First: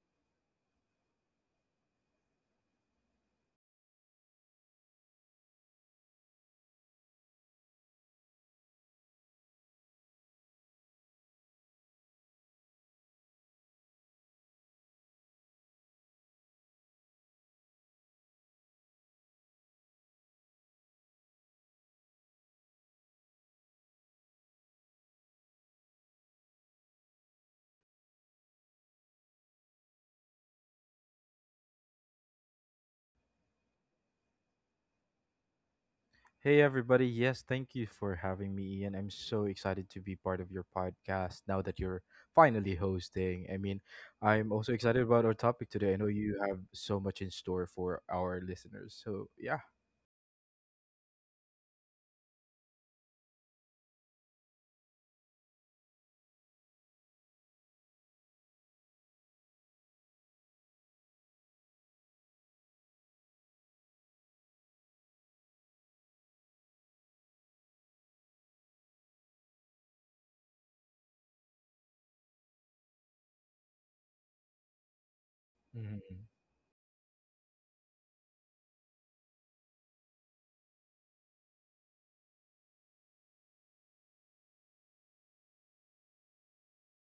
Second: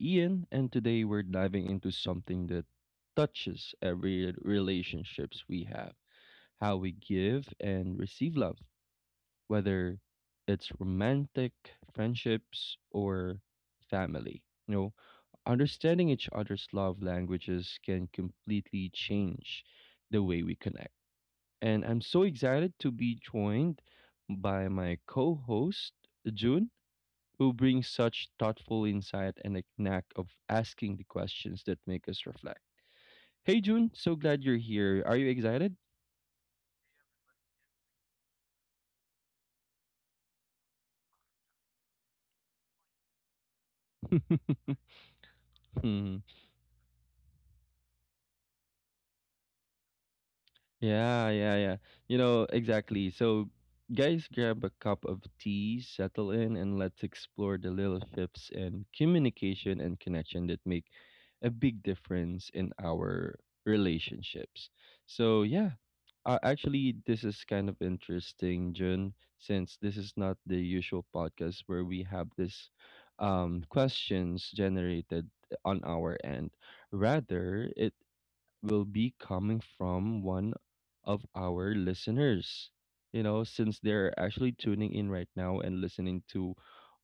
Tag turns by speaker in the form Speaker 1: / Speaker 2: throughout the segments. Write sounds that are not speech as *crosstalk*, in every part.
Speaker 1: Ian and today we're diving into something that touches every relationships we have, how we give and receive love, whether it's romantic, friendships or family. You know, understanding each other's love languages can completely change the way we connect. And I'm so excited to be joined by my co-host June, who brings such thoughtful insight and a knack of asking the questions that make us reflect. Hey June, so glad you're here. Are you excited?
Speaker 2: Hey everybody, yes, thank you for having me, Ian. I'm so excited to be part of your podcast now that you're finally hosting. I mean, I'm also excited about our topic today. I know
Speaker 1: *laughs*
Speaker 2: you have so much in store for our listeners. So yeah.
Speaker 1: Yeah, yeah, yeah. You know, exactly. So, guys, grab a cup of tea, settle in, and let's explore the little shifts in communication and connection that make a big difference in our relationships. So, yeah, actually, this is kind of interesting, Jun, since this is not the usual podcast where we have this questions generated on our
Speaker 2: Hmm.
Speaker 1: end. Rather, it will be coming from one of our listeners. You know, since they're actually tuning in right now and listening to,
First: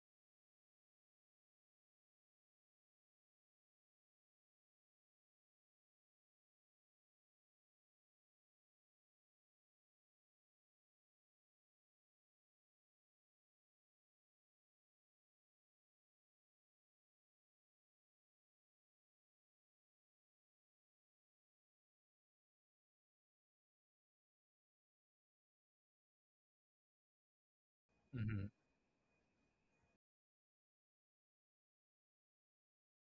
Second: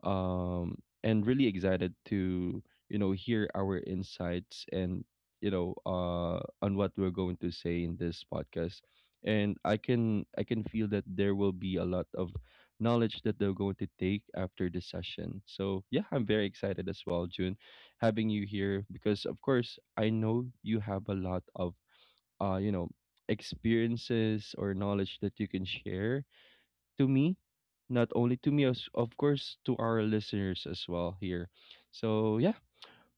Speaker 1: um, and really excited to, hear our insights and on what we're going to say in this podcast. And I can feel that there will be a lot of knowledge that they're going to take after the session. So yeah, I'm very excited as well, June, having you here, because of course I know you have a lot of uh you know experiences or knowledge that you can share to me, not only
Speaker 2: Hmm.
Speaker 1: to me, as of course to our listeners as well here. So yeah.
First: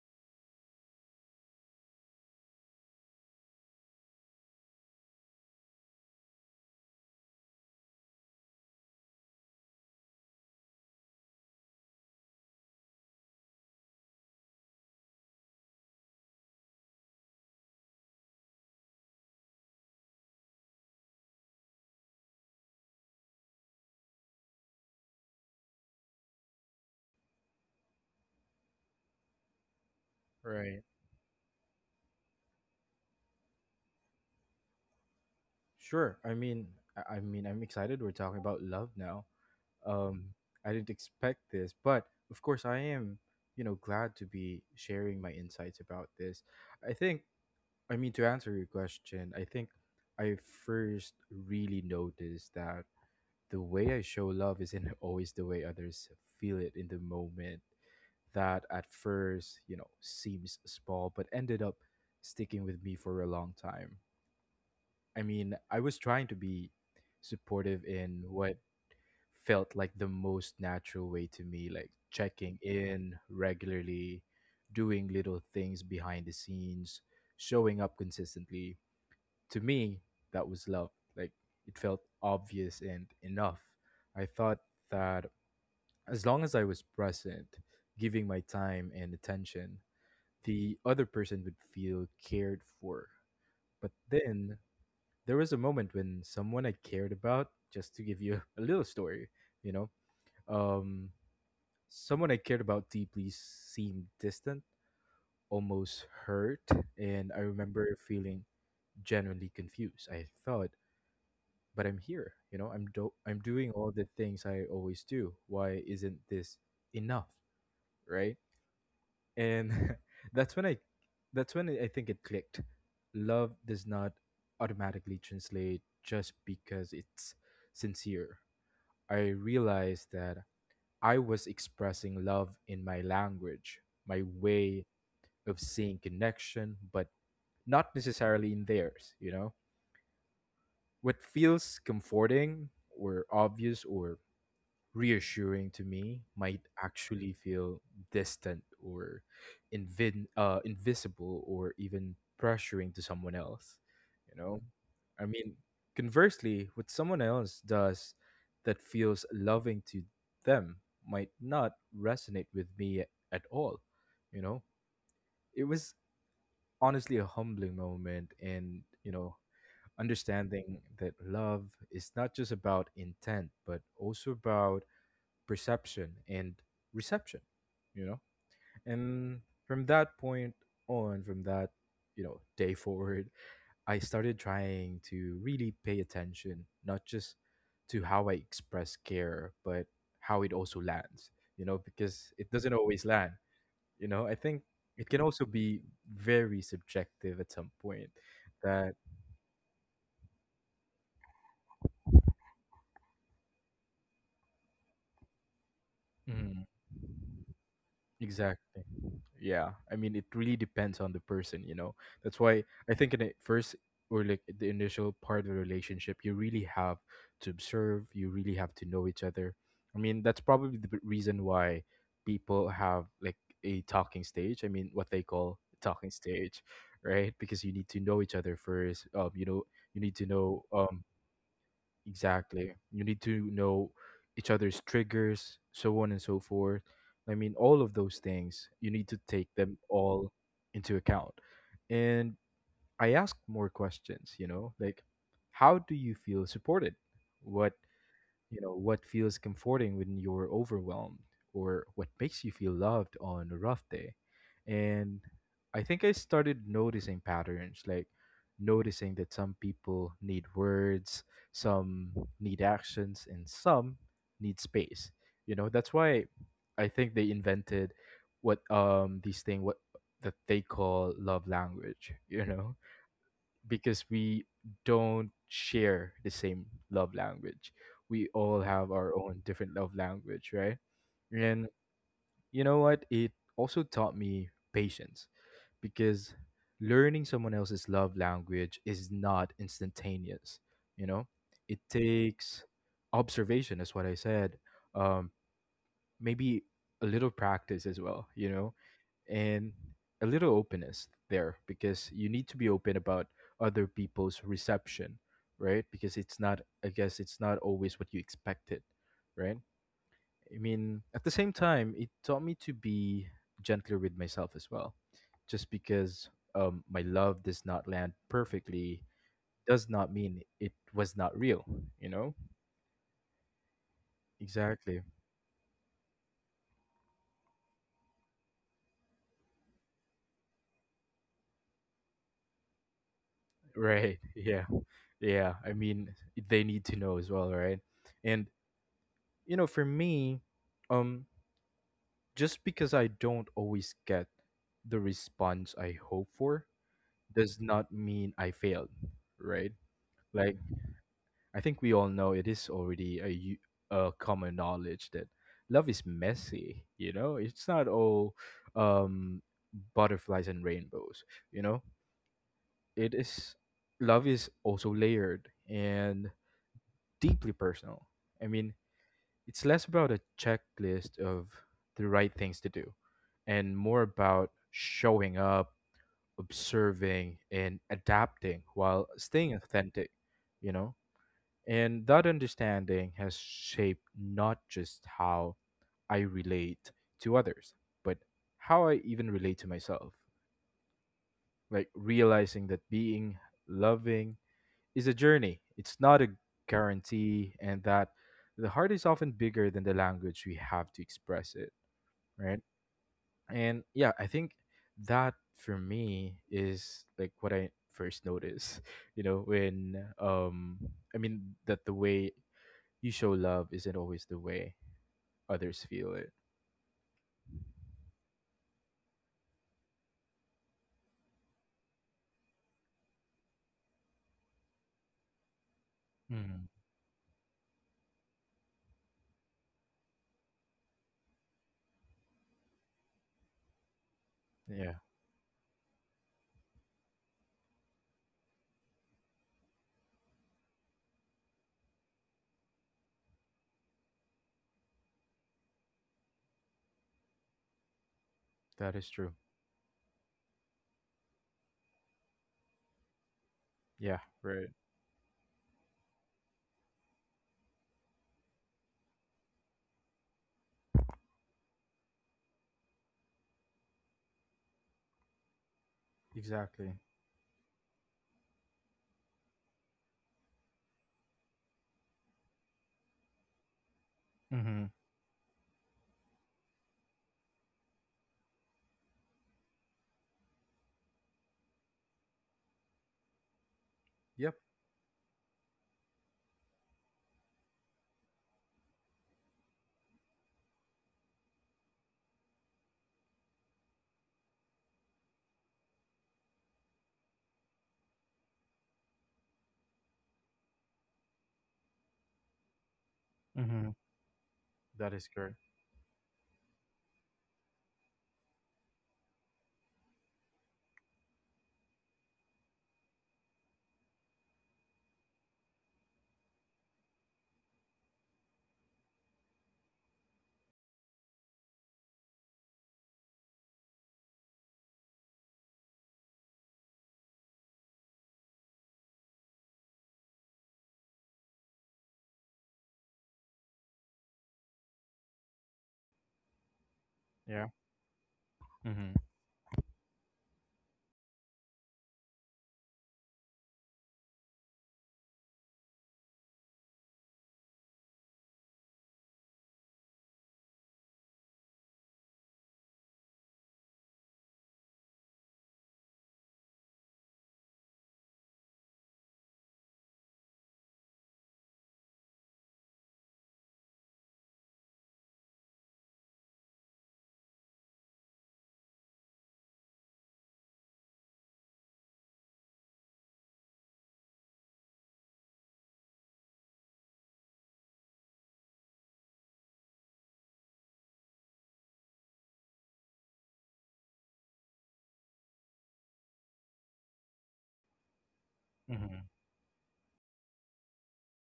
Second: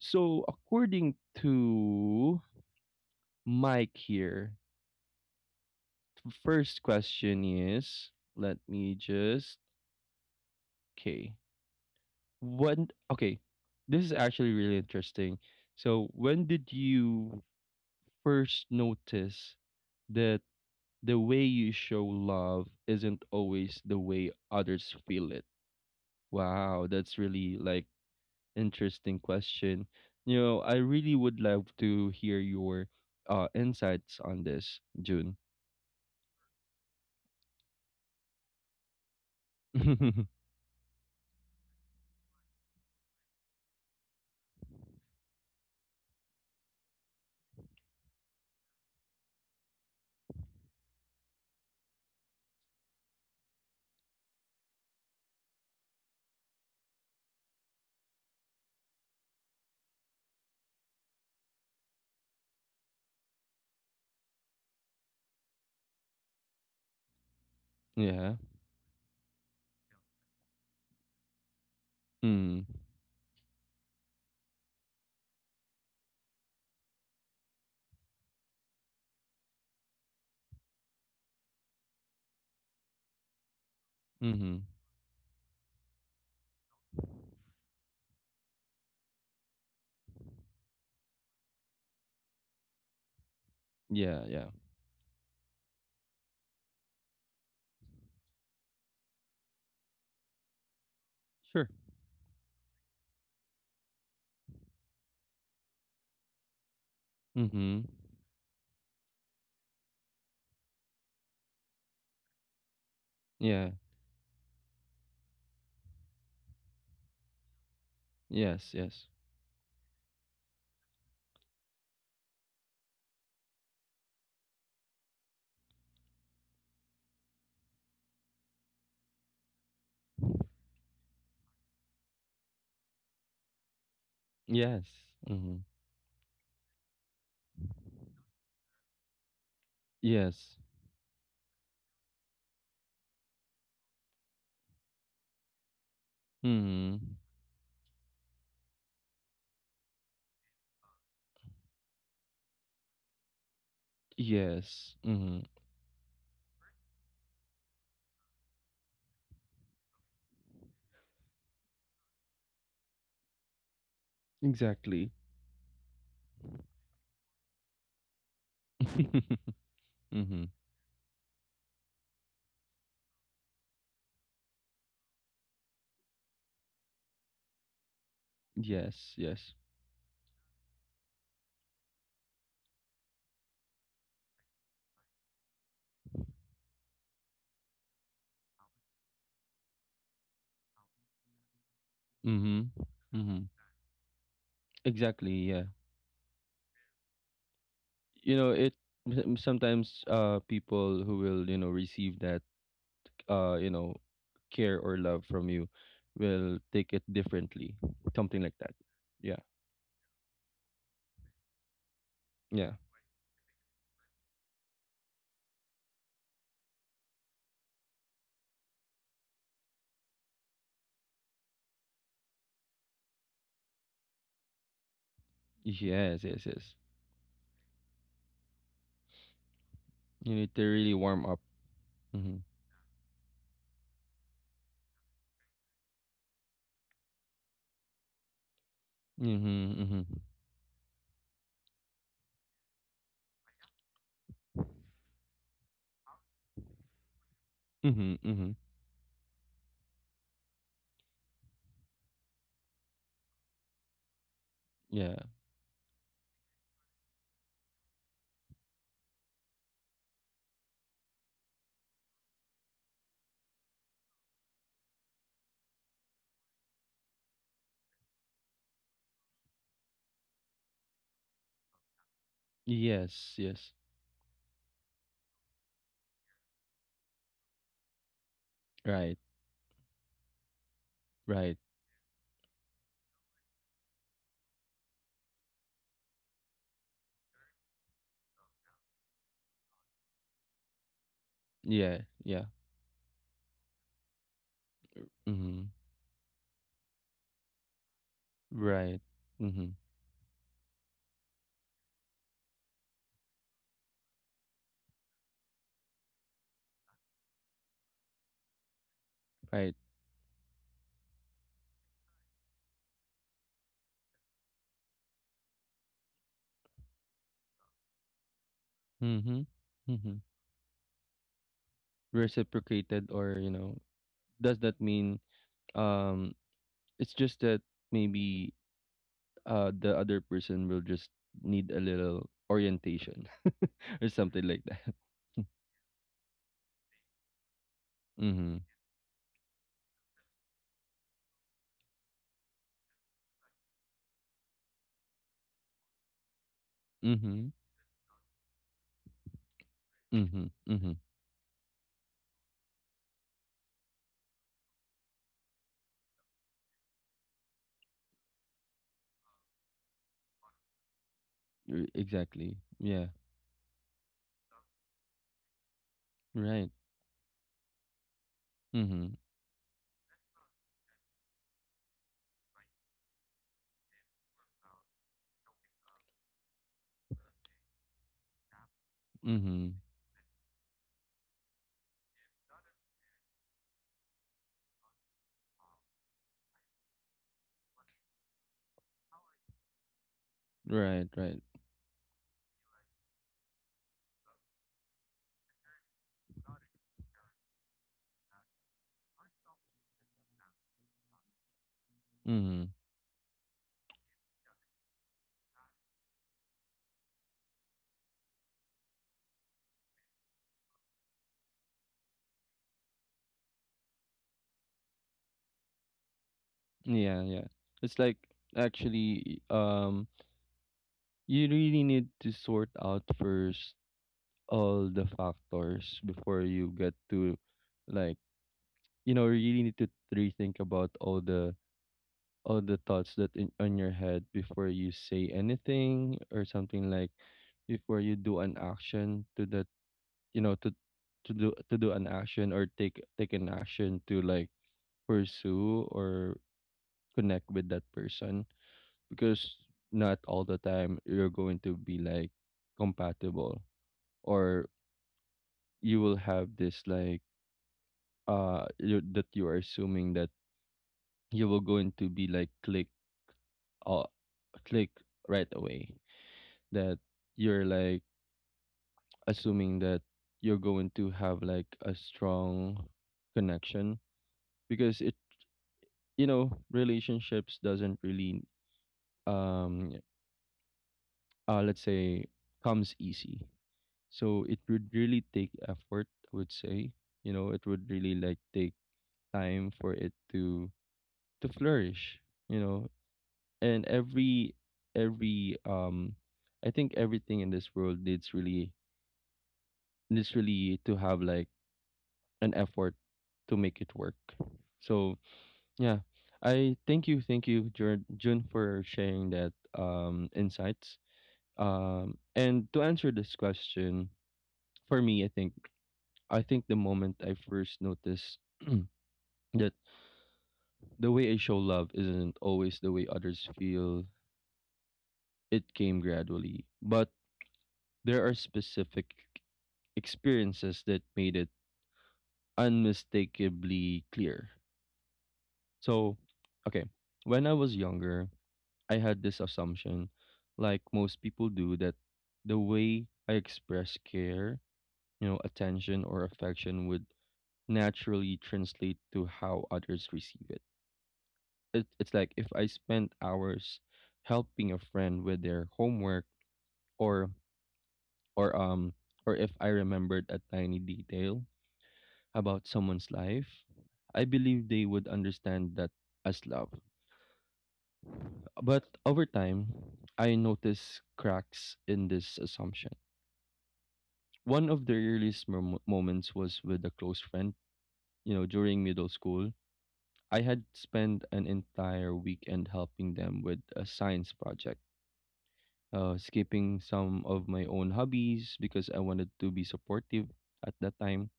Speaker 1: So according to Mike here, the first question is, let me just, okay. When, okay, this is actually really interesting. So when did you first notice that the way you show love isn't always the way others feel it? Wow, that's really like interesting question. You know, I
Speaker 2: Right.
Speaker 1: really would love to hear your insights on this, June.
Speaker 2: Sure. I mean, I'm excited. We're talking about love now.
Speaker 1: *laughs* Yeah.
Speaker 2: Um, I didn't expect this, but of course, I am. You know, glad to be sharing my insights about this. I think I mean, to answer your question, I think I first really noticed that the way I show love isn't *laughs* always the way others feel it in the moment. That at first, seems small, but ended up sticking with me for a long time. I mean, I was trying to be supportive in what felt like the most natural way to me, like checking
Speaker 1: Mm.
Speaker 2: in regularly, doing little things behind the scenes, showing up consistently to me, that was love. Like it felt obvious and enough. I thought
Speaker 1: Mm-hmm.
Speaker 2: that as long as I was present, giving my time and attention, the other person would feel cared for. But
Speaker 1: Yeah, yeah.
Speaker 2: then there was a moment when someone I cared about, just to give you *laughs* a little story, you know, um,
Speaker 1: Sure.
Speaker 2: someone I cared about deeply seemed distant, almost hurt, and I
Speaker 1: Mm-hmm.
Speaker 2: remember feeling genuinely confused. I thought, but I'm here. You know, I'm doing
Speaker 1: Yeah.
Speaker 2: all the things I always do. Why isn't this enough, right?
Speaker 1: Yes, yes.
Speaker 2: And *laughs* that's when I that's when I think it clicked. Love does not automatically translate just because it's sincere. I realized that I was expressing love in my language, my way
Speaker 1: Yes.
Speaker 2: of
Speaker 1: Mm-hmm.
Speaker 2: seeing connection, but not necessarily in theirs, you know?
Speaker 1: Yes.
Speaker 2: What feels comforting or obvious or reassuring to me might
Speaker 1: Mm-hmm.
Speaker 2: actually feel distant or invisible or even pressuring to someone else, you know?
Speaker 1: Yes.
Speaker 2: I
Speaker 1: Mm-hmm.
Speaker 2: mean, conversely, what someone else does that feels loving to them might not resonate with me at all, you know.
Speaker 1: Exactly.
Speaker 2: It was honestly a humbling moment, and
Speaker 1: *laughs*
Speaker 2: you
Speaker 1: Mm-hmm.
Speaker 2: know understanding that love is not just about intent but also about perception and reception, you know.
Speaker 1: Yes,
Speaker 2: And
Speaker 1: yes.
Speaker 2: from that point on, from that day forward, I started trying to really pay attention, not just to how I express care but how it also lands, you know, because it
Speaker 1: Mm-hmm.
Speaker 2: doesn't always land.
Speaker 1: Mm-hmm.
Speaker 2: You know, I think it can
Speaker 1: Exactly.
Speaker 2: also
Speaker 1: Yeah.
Speaker 2: be very subjective at some point.
Speaker 1: You know,
Speaker 2: That
Speaker 1: sometimes people who will, you know, receive that uh, you know, care or love from you will take it differently. Something like that.
Speaker 2: Exactly.
Speaker 1: Yeah.
Speaker 2: Yeah. I mean, it really depends on the person, you know. That's why
Speaker 1: Yeah.
Speaker 2: I think in the first, or like the initial part of the relationship, you really have to observe, you really have to know each other. I mean, that's probably the reason why people have like a talking stage. I mean, what they call talking
Speaker 1: Yes, yes,
Speaker 2: stage,
Speaker 1: yes.
Speaker 2: right? Because you need to know each other first. You know, you need to
Speaker 1: You need
Speaker 2: know,
Speaker 1: to really warm up. Mm-hmm.
Speaker 2: Exactly. You need to know each other's triggers, so on and so forth. I mean, all of those things, you need to take them
Speaker 1: Mm-hmm. Mm-hmm.
Speaker 2: all into account. And I ask more questions, you know, like how do you feel supported? What
Speaker 1: Mm-hmm. Mm-hmm.
Speaker 2: what feels comforting when you're overwhelmed, or what makes you feel loved on a rough day.
Speaker 1: Yeah.
Speaker 2: And I think I started noticing patterns, like noticing that some people need words, some need actions, and some need space. You know, that's why I think they invented what these thing what that they call love language, *laughs* you know?
Speaker 1: Yes, yes.
Speaker 2: Because we don't share the same love language. We all have our
Speaker 1: Right.
Speaker 2: own different love language, right?
Speaker 1: Right.
Speaker 2: And you know what? It also taught me patience because learning someone else's love language is not instantaneous, you know? It
Speaker 1: Yeah. Yeah.
Speaker 2: takes observation, is what I said. Um,
Speaker 1: Mm-hmm.
Speaker 2: maybe a little practice as well, you know?
Speaker 1: Right. Mm-hmm.
Speaker 2: And a little openness there, because you need to be open about other people's reception, right? Because it's not, I guess, it's not always what you expected, right?
Speaker 1: Right.
Speaker 2: I mean, at the same time, it taught me to be gentler with myself as well. Just because my love does not land perfectly
Speaker 1: Mm-hmm.
Speaker 2: does not
Speaker 1: Mm-hmm.
Speaker 2: mean it was not real, you know?
Speaker 1: Reciprocated, or, does that
Speaker 2: Exactly.
Speaker 1: mean um it's just that maybe the other person will just need a little orientation *laughs* or
Speaker 2: Right. *laughs*
Speaker 1: something like
Speaker 2: Yeah.
Speaker 1: that.
Speaker 2: Yeah.
Speaker 1: *laughs*
Speaker 2: I mean, they need to know as well, right? And
Speaker 1: Mm-hmm.
Speaker 2: you know, for me, um just because I don't always get the response I hope for
Speaker 1: Mm-hmm.
Speaker 2: does not mean I failed, right?
Speaker 1: Mm-hmm.
Speaker 2: Like
Speaker 1: Mm-hmm.
Speaker 2: I think we all know it is already, a common knowledge that love is messy, you know, it's not all um butterflies and rainbows, you know.
Speaker 1: Exactly. Yeah.
Speaker 2: It is Love is also layered and
Speaker 1: Right.
Speaker 2: deeply personal, I mean.
Speaker 1: Mm-hmm.
Speaker 2: It's less about a checklist of the right things to do and more about showing up, observing, and adapting while staying
Speaker 1: Mm-hmm.
Speaker 2: authentic, you know? And that understanding has shaped not just how I relate to others, but how I even relate to myself.
Speaker 1: Right, right.
Speaker 2: Like realizing that being loving is a journey, it's not a guarantee, and that the heart is often bigger than the language we have to express it, right?
Speaker 1: Mm-hmm.
Speaker 2: And yeah, I think that for me is like what I first notice, *laughs* you know, when um I mean, that the way you show love isn't always the way others feel it.
Speaker 1: Yeah, yeah. It's like, actually, you really need to sort out first all the factors before
Speaker 2: Mm.
Speaker 1: you get to, like, really need to rethink about all the thoughts that in on your head before you
Speaker 2: Yeah,
Speaker 1: say anything, or something like before you do an action to that, you know, to to do an action, or take an action to like pursue or connect with that person,
Speaker 2: that is true.
Speaker 1: because not all the time you're going to be like compatible,
Speaker 2: Yeah,
Speaker 1: or
Speaker 2: right.
Speaker 1: you will have this like you that you are assuming that you will going to be like click, uh, click right away,
Speaker 2: Exactly.
Speaker 1: that you're like assuming that you're going to have like a strong connection,
Speaker 2: Mm-hmm.
Speaker 1: because it you know relationships doesn't really, um let's say, comes easy, so
Speaker 2: Yep.
Speaker 1: it would really take effort, I would say, it would really like take time for it to flourish, you know. And every I think everything in this world needs really literally to have like an effort to make
Speaker 2: Mm-hmm.
Speaker 1: it work.
Speaker 2: That
Speaker 1: So
Speaker 2: is correct.
Speaker 1: yeah, I thank you, Jun, Jun, for sharing that insights. And to answer this question, for me, I think the moment I first noticed *clears throat* that the way I show love isn't always the way others feel, it came gradually. But there are specific experiences that made it unmistakably clear. So, okay, when I
Speaker 2: Yeah.
Speaker 1: was younger, I
Speaker 2: Mm-hmm.
Speaker 1: had this assumption, like most people do, that the way I express care, attention or affection would naturally translate to how others receive it. It's like if I spent hours helping a friend with their homework, or or um or if I remembered a tiny detail about someone's life, I believe they would understand that as love. But over time, I noticed cracks in this assumption. One of the earliest moments was with a close friend. You know, during middle school, I had spent an entire weekend helping them with a science project, skipping some of my own hobbies because I
Speaker 2: Mm-hmm.
Speaker 1: wanted to be supportive at that time.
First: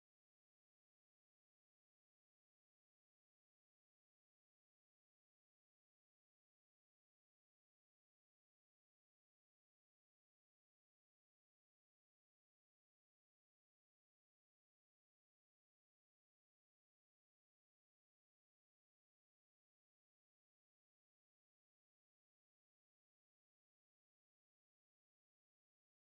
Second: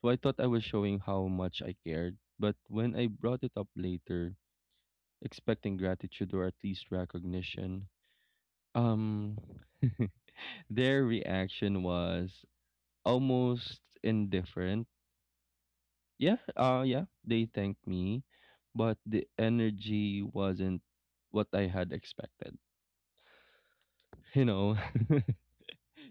Speaker 1: So I thought I was showing how much I cared. But when I brought it up later, expecting gratitude or at least recognition, um, *laughs* their reaction was almost indifferent. Yeah, they thanked me, but the energy wasn't what I had expected. You know, *laughs*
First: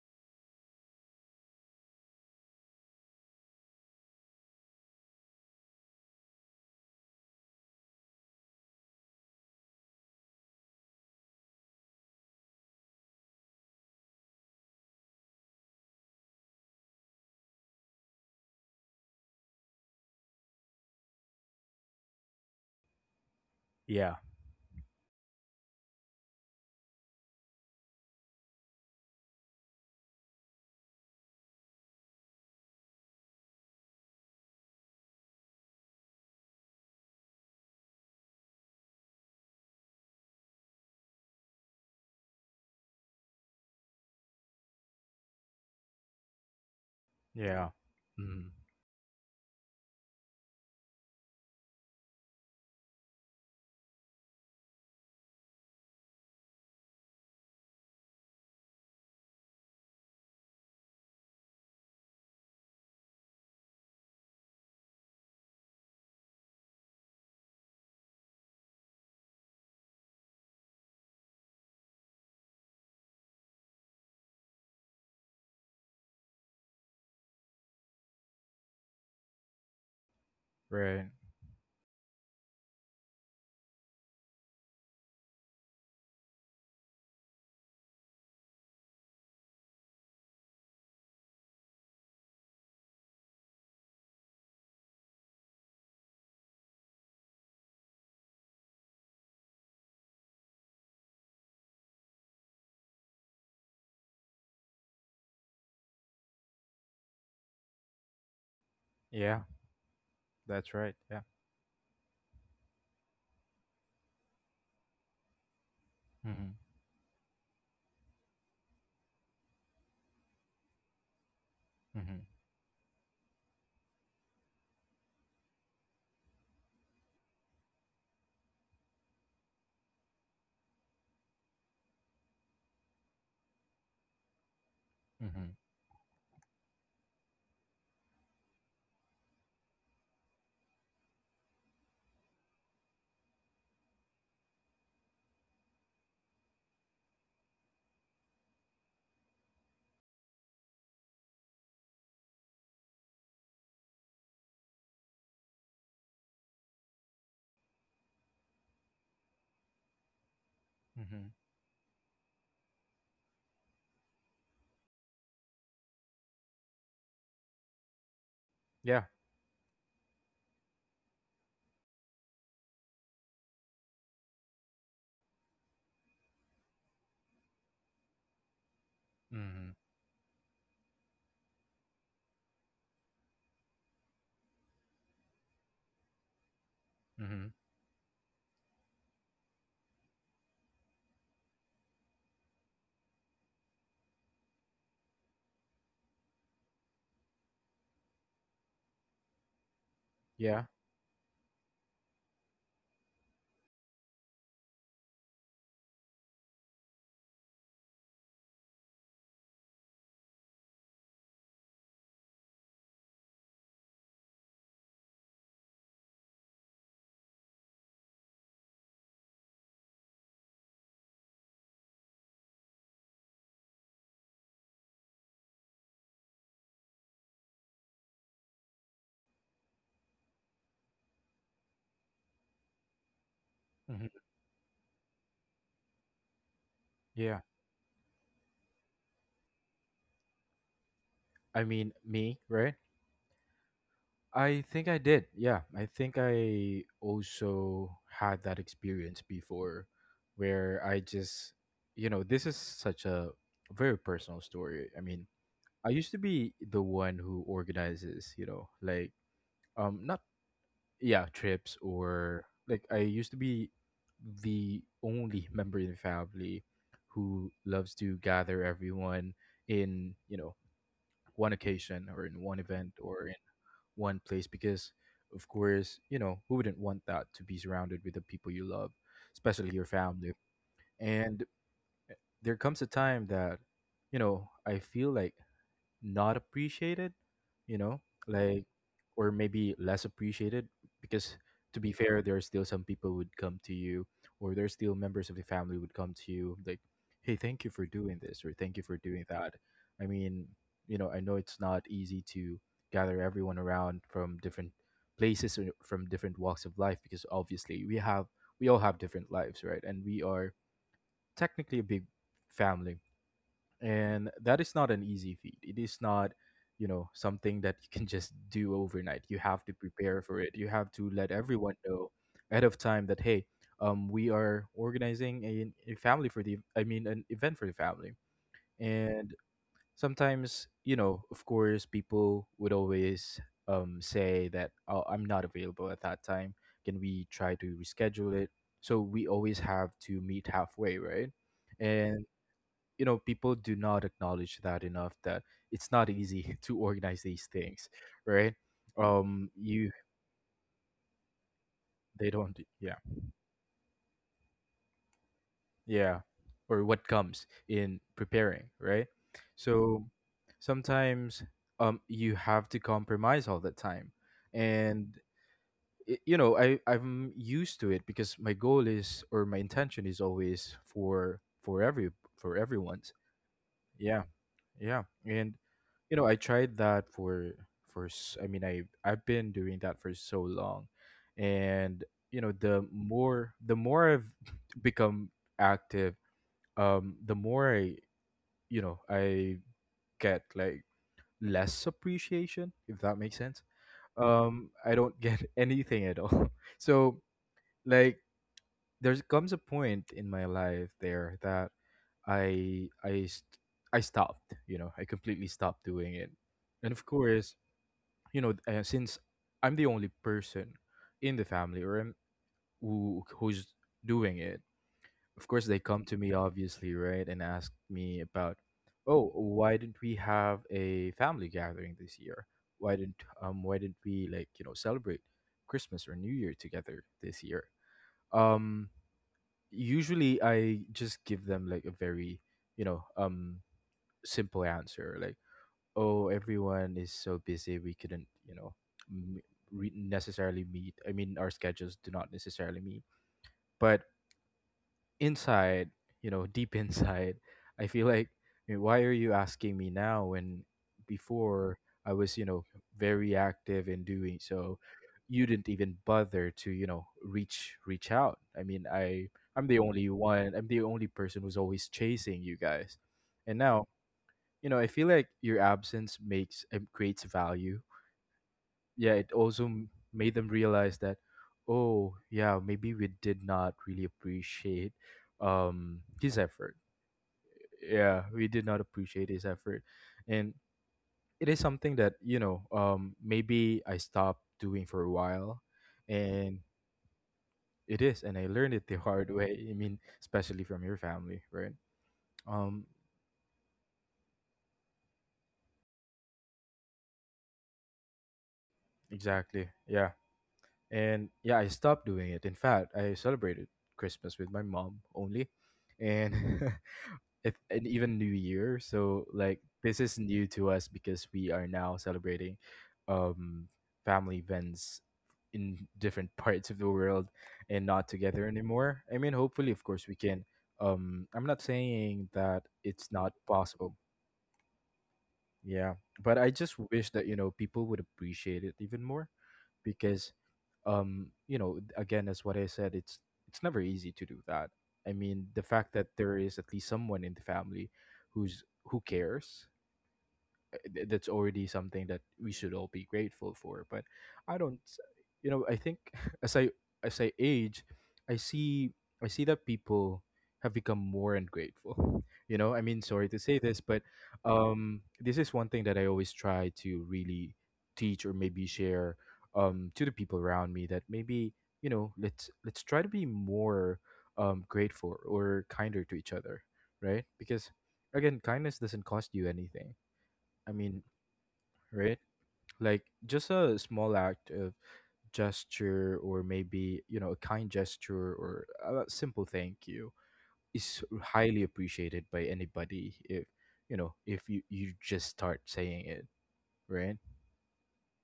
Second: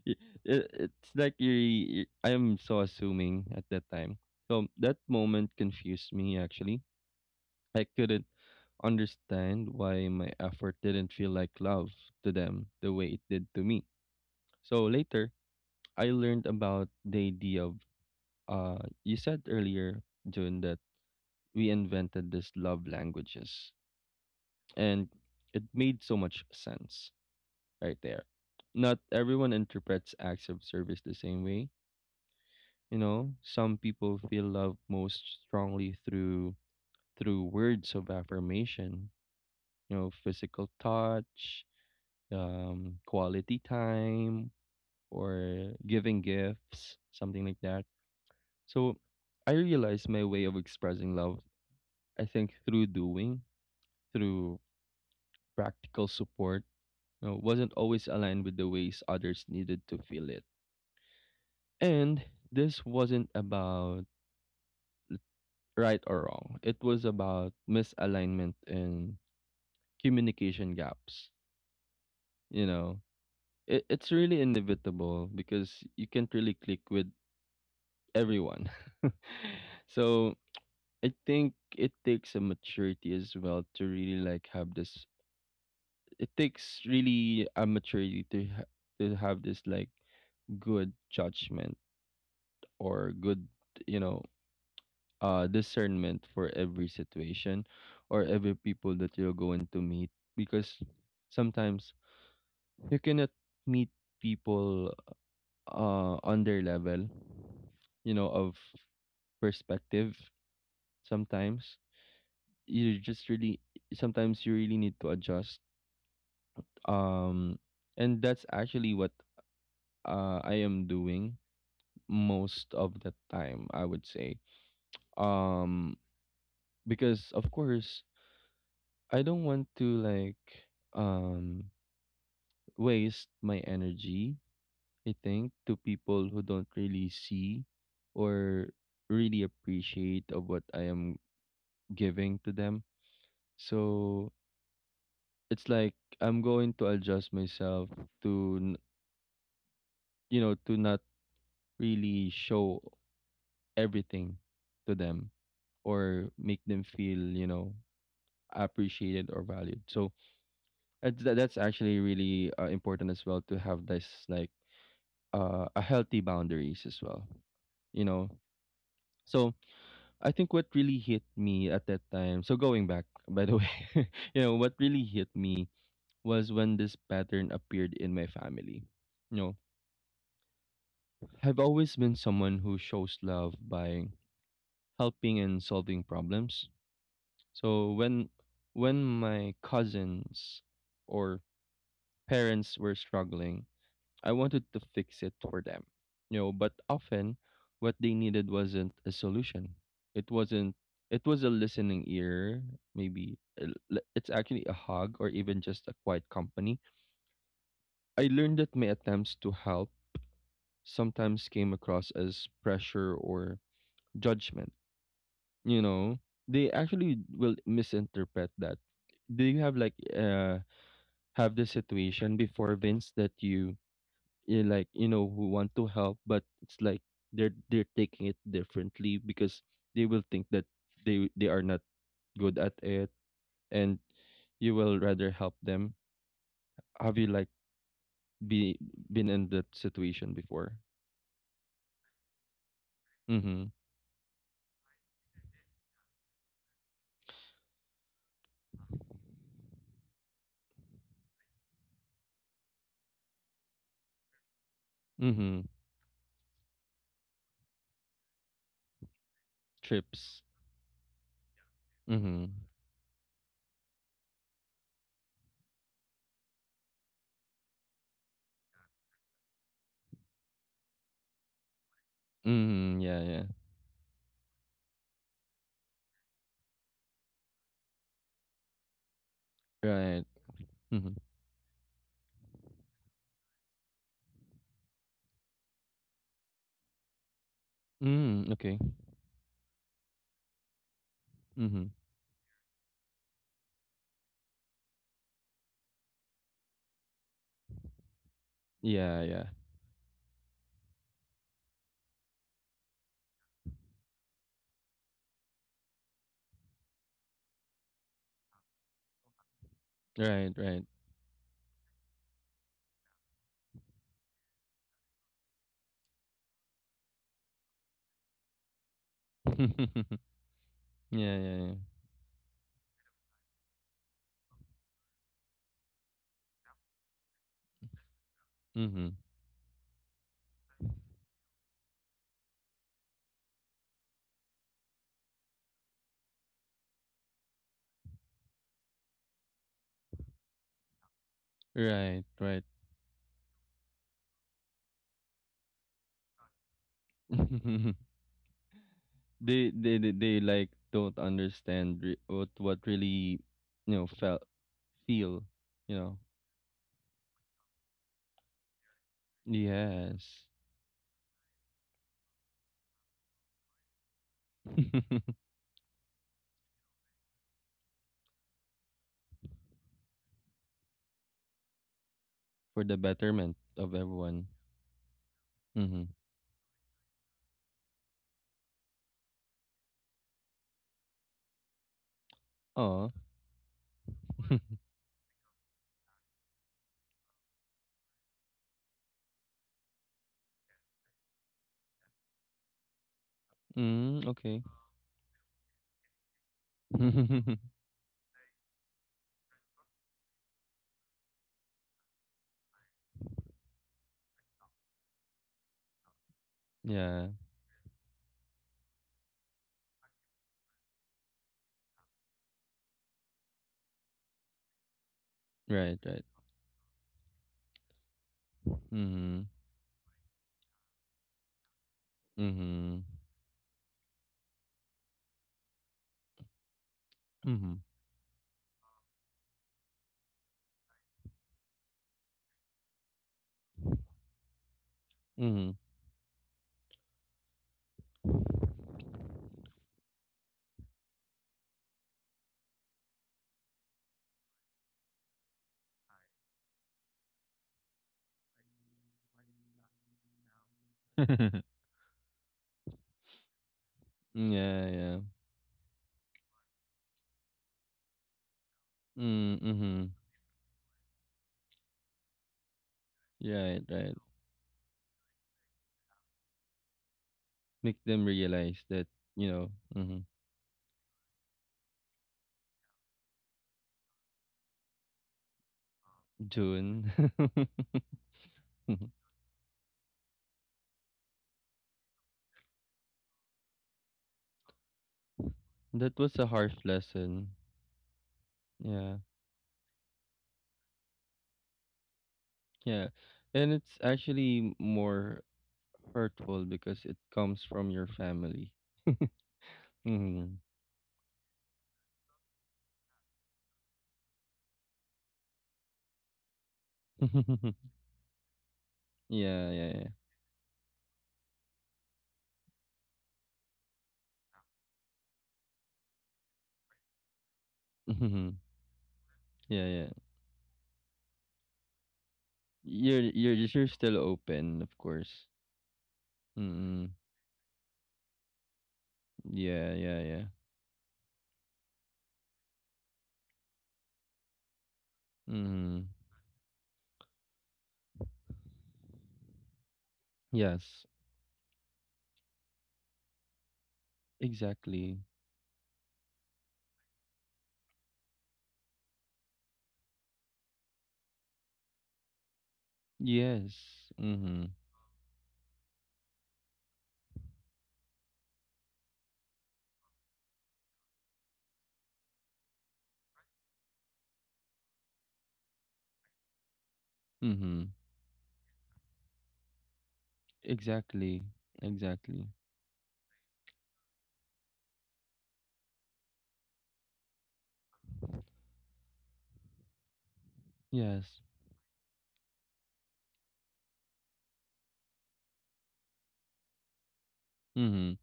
Speaker 1: Y- it's like you I'm so assuming at that time. So that moment confused me, actually. I couldn't understand why my effort didn't feel like love to them the way it did to me. So later, I learned about the idea of, uh, you said earlier, June, that we invented this love languages,
Speaker 2: Yeah.
Speaker 1: and it made so much sense right there. Not everyone interprets acts of service the same way. You know, some people feel love most strongly through words of affirmation. You know, physical touch, quality time, or giving gifts, something like
Speaker 2: Yeah.
Speaker 1: that.
Speaker 2: Mm-hmm.
Speaker 1: So, I realized my way of expressing love, I think, through practical support, wasn't always aligned with the ways others needed to feel it. And this wasn't about right or wrong, it was about misalignment and communication gaps. You know, it's really inevitable because you can't really click with everyone. *laughs* So
Speaker 2: Right.
Speaker 1: I think it takes a maturity as well to really like have this. It takes really a maturity to have this like good judgment, or good, you know, discernment for every situation or every people that you're going to meet, because sometimes you cannot meet people, on their level, of
Speaker 2: Yeah,
Speaker 1: perspective
Speaker 2: that's right. Yeah.
Speaker 1: sometimes. You just really, sometimes you really need to adjust.
Speaker 2: Mm-hmm.
Speaker 1: Um, and that's actually what, I am doing
Speaker 2: Mm-hmm.
Speaker 1: most of the time, I would say. Um, because, of course, I don't want to like um waste my energy, I think,
Speaker 2: Mm-hmm.
Speaker 1: to people who don't really see or really appreciate of what I am giving to them. So it's like I'm going to adjust myself to n- you know to not really show everything to them, or make them feel, appreciated or valued. So,
Speaker 2: Mm-hmm.
Speaker 1: that's actually really important as well, to have this like, a healthy boundaries as well, you know
Speaker 2: Yeah.
Speaker 1: so I think what really hit me at that time, so going back *laughs* by the way, *laughs* you know what really hit me was when this pattern appeared in my family. You know,
Speaker 2: Mhm.
Speaker 1: I've always been someone who shows love by helping and solving problems.
Speaker 2: Mhm.
Speaker 1: So when my cousins or parents were struggling, I wanted to fix it for them. You know, but often what they needed wasn't a solution. It
Speaker 2: Yeah.
Speaker 1: wasn't it was a listening ear, maybe it's actually a hug, or even just a quiet company. I learned that my attempts to help sometimes came across as pressure or judgment, you know. They actually will misinterpret that. Do you have this situation before, Vince, that you like, who want to help, but it's like they're taking it differently, because they will think that they are not good at it,
Speaker 2: Mhm.
Speaker 1: and you will rather help them, have you
Speaker 2: Yeah.
Speaker 1: like be been in that situation before?
Speaker 2: I mean, me, right?
Speaker 1: Mhm.
Speaker 2: I think I did. Yeah. I think I also had that experience before, where I just, you know, this is such a very personal story. I mean,
Speaker 1: Mhm.
Speaker 2: I used to be the one who organizes, you know, like not,
Speaker 1: Trips.
Speaker 2: yeah, trips, or
Speaker 1: Mhm.
Speaker 2: like I used to be the only member in the family who loves to gather everyone in, you know, one occasion or in one event
Speaker 1: Mhm. Yeah,
Speaker 2: or in
Speaker 1: yeah.
Speaker 2: one place, because of course, you know, who wouldn't want that, to be surrounded with the people you love, especially your
Speaker 1: Right.
Speaker 2: family.
Speaker 1: Mhm.
Speaker 2: And there comes a time that, you know, I feel like not appreciated, you know,
Speaker 1: Mm,
Speaker 2: like,
Speaker 1: okay.
Speaker 2: or maybe less appreciated, because to
Speaker 1: Mhm.
Speaker 2: be fair, there are still some people would come to you, or there's still members of the family would come to you like, hey, thank you for doing this or thank you for
Speaker 1: Yeah,
Speaker 2: doing
Speaker 1: yeah.
Speaker 2: that. I mean, you know, I know it's not easy to gather everyone around from different places or from different walks of life, because obviously we all have different lives, right? And we are
Speaker 1: Right, right.
Speaker 2: technically a big family, and that is not an easy feat. It is not, you know, something that you can just do overnight. You have to
Speaker 1: *laughs*
Speaker 2: prepare for it. You have to let
Speaker 1: Yeah, yeah, yeah.
Speaker 2: everyone know ahead of time that, hey, we are organizing a family for the I mean, an event for the family.
Speaker 1: Mhm.
Speaker 2: And sometimes, you know, of course people would always say that, oh, I'm not available at that time, can we try to reschedule it? So we always have to meet halfway, right?
Speaker 1: Right,
Speaker 2: And
Speaker 1: right.
Speaker 2: you know, people do not acknowledge that enough, that it's not easy *laughs* to organize these things,
Speaker 1: *laughs*
Speaker 2: right?
Speaker 1: they
Speaker 2: You
Speaker 1: they they, they like don't understand, re-
Speaker 2: They
Speaker 1: what
Speaker 2: don't.
Speaker 1: what
Speaker 2: Yeah.
Speaker 1: really felt feel, you
Speaker 2: Yeah.
Speaker 1: know
Speaker 2: Or what comes in preparing, right? So
Speaker 1: yes.
Speaker 2: sometimes you have to compromise all the time. And
Speaker 1: *laughs*
Speaker 2: it, you know, I'm used to it, because my goal is, or my intention is, always for
Speaker 1: For the
Speaker 2: everyone's.
Speaker 1: betterment of everyone.
Speaker 2: Yeah, and
Speaker 1: Mm-hmm.
Speaker 2: you know, I tried that for I mean, I've been doing that for so long, and you know, the
Speaker 1: Oh.
Speaker 2: more I've
Speaker 1: *laughs*
Speaker 2: *laughs* become active, the more I you know I get like less appreciation, if that makes sense.
Speaker 1: Mm, okay.
Speaker 2: I don't get *laughs* anything at all. *laughs* So
Speaker 1: *laughs*
Speaker 2: like there comes a point in my life there that I I st- I stopped. You know, I completely stopped doing it. And of
Speaker 1: Yeah.
Speaker 2: course, you know, since I'm the only person in the family, or I'm, who who's doing it, of course they
Speaker 1: Right,
Speaker 2: come to
Speaker 1: right.
Speaker 2: me obviously, right, and ask me about, oh,
Speaker 1: Mm-hmm.
Speaker 2: why didn't we have a family gathering this year?
Speaker 1: Mm-hmm.
Speaker 2: Why didn't we celebrate Christmas or New Year together this year?
Speaker 1: Mm-hmm.
Speaker 2: Um, usually I just give them like a very, you know, um simple answer like,
Speaker 1: Mm-hmm.
Speaker 2: "Oh, everyone is so busy we couldn't, you know, m- necessarily meet. I mean, our schedules do not necessarily meet." But inside, you know, deep *laughs* inside, I feel like, you why are you asking me now, when
Speaker 1: *laughs*
Speaker 2: before I was, you know, very active in doing so?
Speaker 1: Yeah, yeah.
Speaker 2: You didn't even bother to, you know, reach out. I mean, I
Speaker 1: Mm,
Speaker 2: I'm the
Speaker 1: mm-hmm.
Speaker 2: only one. I'm the only person who's always chasing you guys, and
Speaker 1: Right,
Speaker 2: now
Speaker 1: right.
Speaker 2: you know I feel like your absence makes creates value.
Speaker 1: Make them realize that,
Speaker 2: Yeah, it also
Speaker 1: mm-hmm,
Speaker 2: made them realize that, oh yeah, maybe we did not really appreciate his effort.
Speaker 1: June.
Speaker 2: Yeah, we did not
Speaker 1: *laughs*
Speaker 2: appreciate his effort. And it is something that maybe I stopped doing for a while.
Speaker 1: That was a
Speaker 2: And
Speaker 1: harsh lesson.
Speaker 2: it is, and I learned it the
Speaker 1: Yeah,
Speaker 2: hard way. I mean, especially from your family, right? um
Speaker 1: yeah. And it's actually more hurtful because it comes from your family.
Speaker 2: exactly, yeah.
Speaker 1: Hmm.
Speaker 2: And yeah, I stopped doing it. In fact, I celebrated Christmas with my mom only. And *laughs* if and
Speaker 1: *laughs*
Speaker 2: even New Year. So like
Speaker 1: Yeah, yeah,
Speaker 2: this
Speaker 1: yeah.
Speaker 2: is new to us because we are now celebrating um family events in different parts of the world and not together
Speaker 1: Hmm.
Speaker 2: anymore. I mean, hopefully, of
Speaker 1: Yeah, yeah.
Speaker 2: course, we can. I'm not saying that it's
Speaker 1: You're
Speaker 2: not
Speaker 1: you're just you're
Speaker 2: possible.
Speaker 1: still open, of course.
Speaker 2: Yeah, but I just
Speaker 1: Mm-hmm.
Speaker 2: wish that you know people would appreciate it even more,
Speaker 1: Yeah, yeah,
Speaker 2: because,
Speaker 1: yeah.
Speaker 2: you know, again, as what I said, it's never easy to do that. I mean, the fact
Speaker 1: Mm-hmm.
Speaker 2: that there is at least someone in the family who cares,
Speaker 1: Yes,
Speaker 2: that's already something that we should all be grateful for. But I don't,
Speaker 1: exactly.
Speaker 2: you know, I think *laughs* as i as I age, i see I see that people have become more ungrateful. *laughs* You know, I mean, sorry to say this, but
Speaker 1: Yes. Mm-hmm.
Speaker 2: this is one thing that I always try to really teach or maybe share to the people around me, that maybe you know let's try to be more grateful or kinder to each other, right? Because
Speaker 1: Mm-hmm.
Speaker 2: again, kindness doesn't cost you anything. I mean,
Speaker 1: Exactly.
Speaker 2: right?
Speaker 1: Exactly.
Speaker 2: Like just a small act of gesture, or maybe, you know, a kind gesture or a simple thank you is
Speaker 1: Yes.
Speaker 2: highly appreciated by anybody if, you know, if you just start saying it, right?
Speaker 1: Mm-hmm.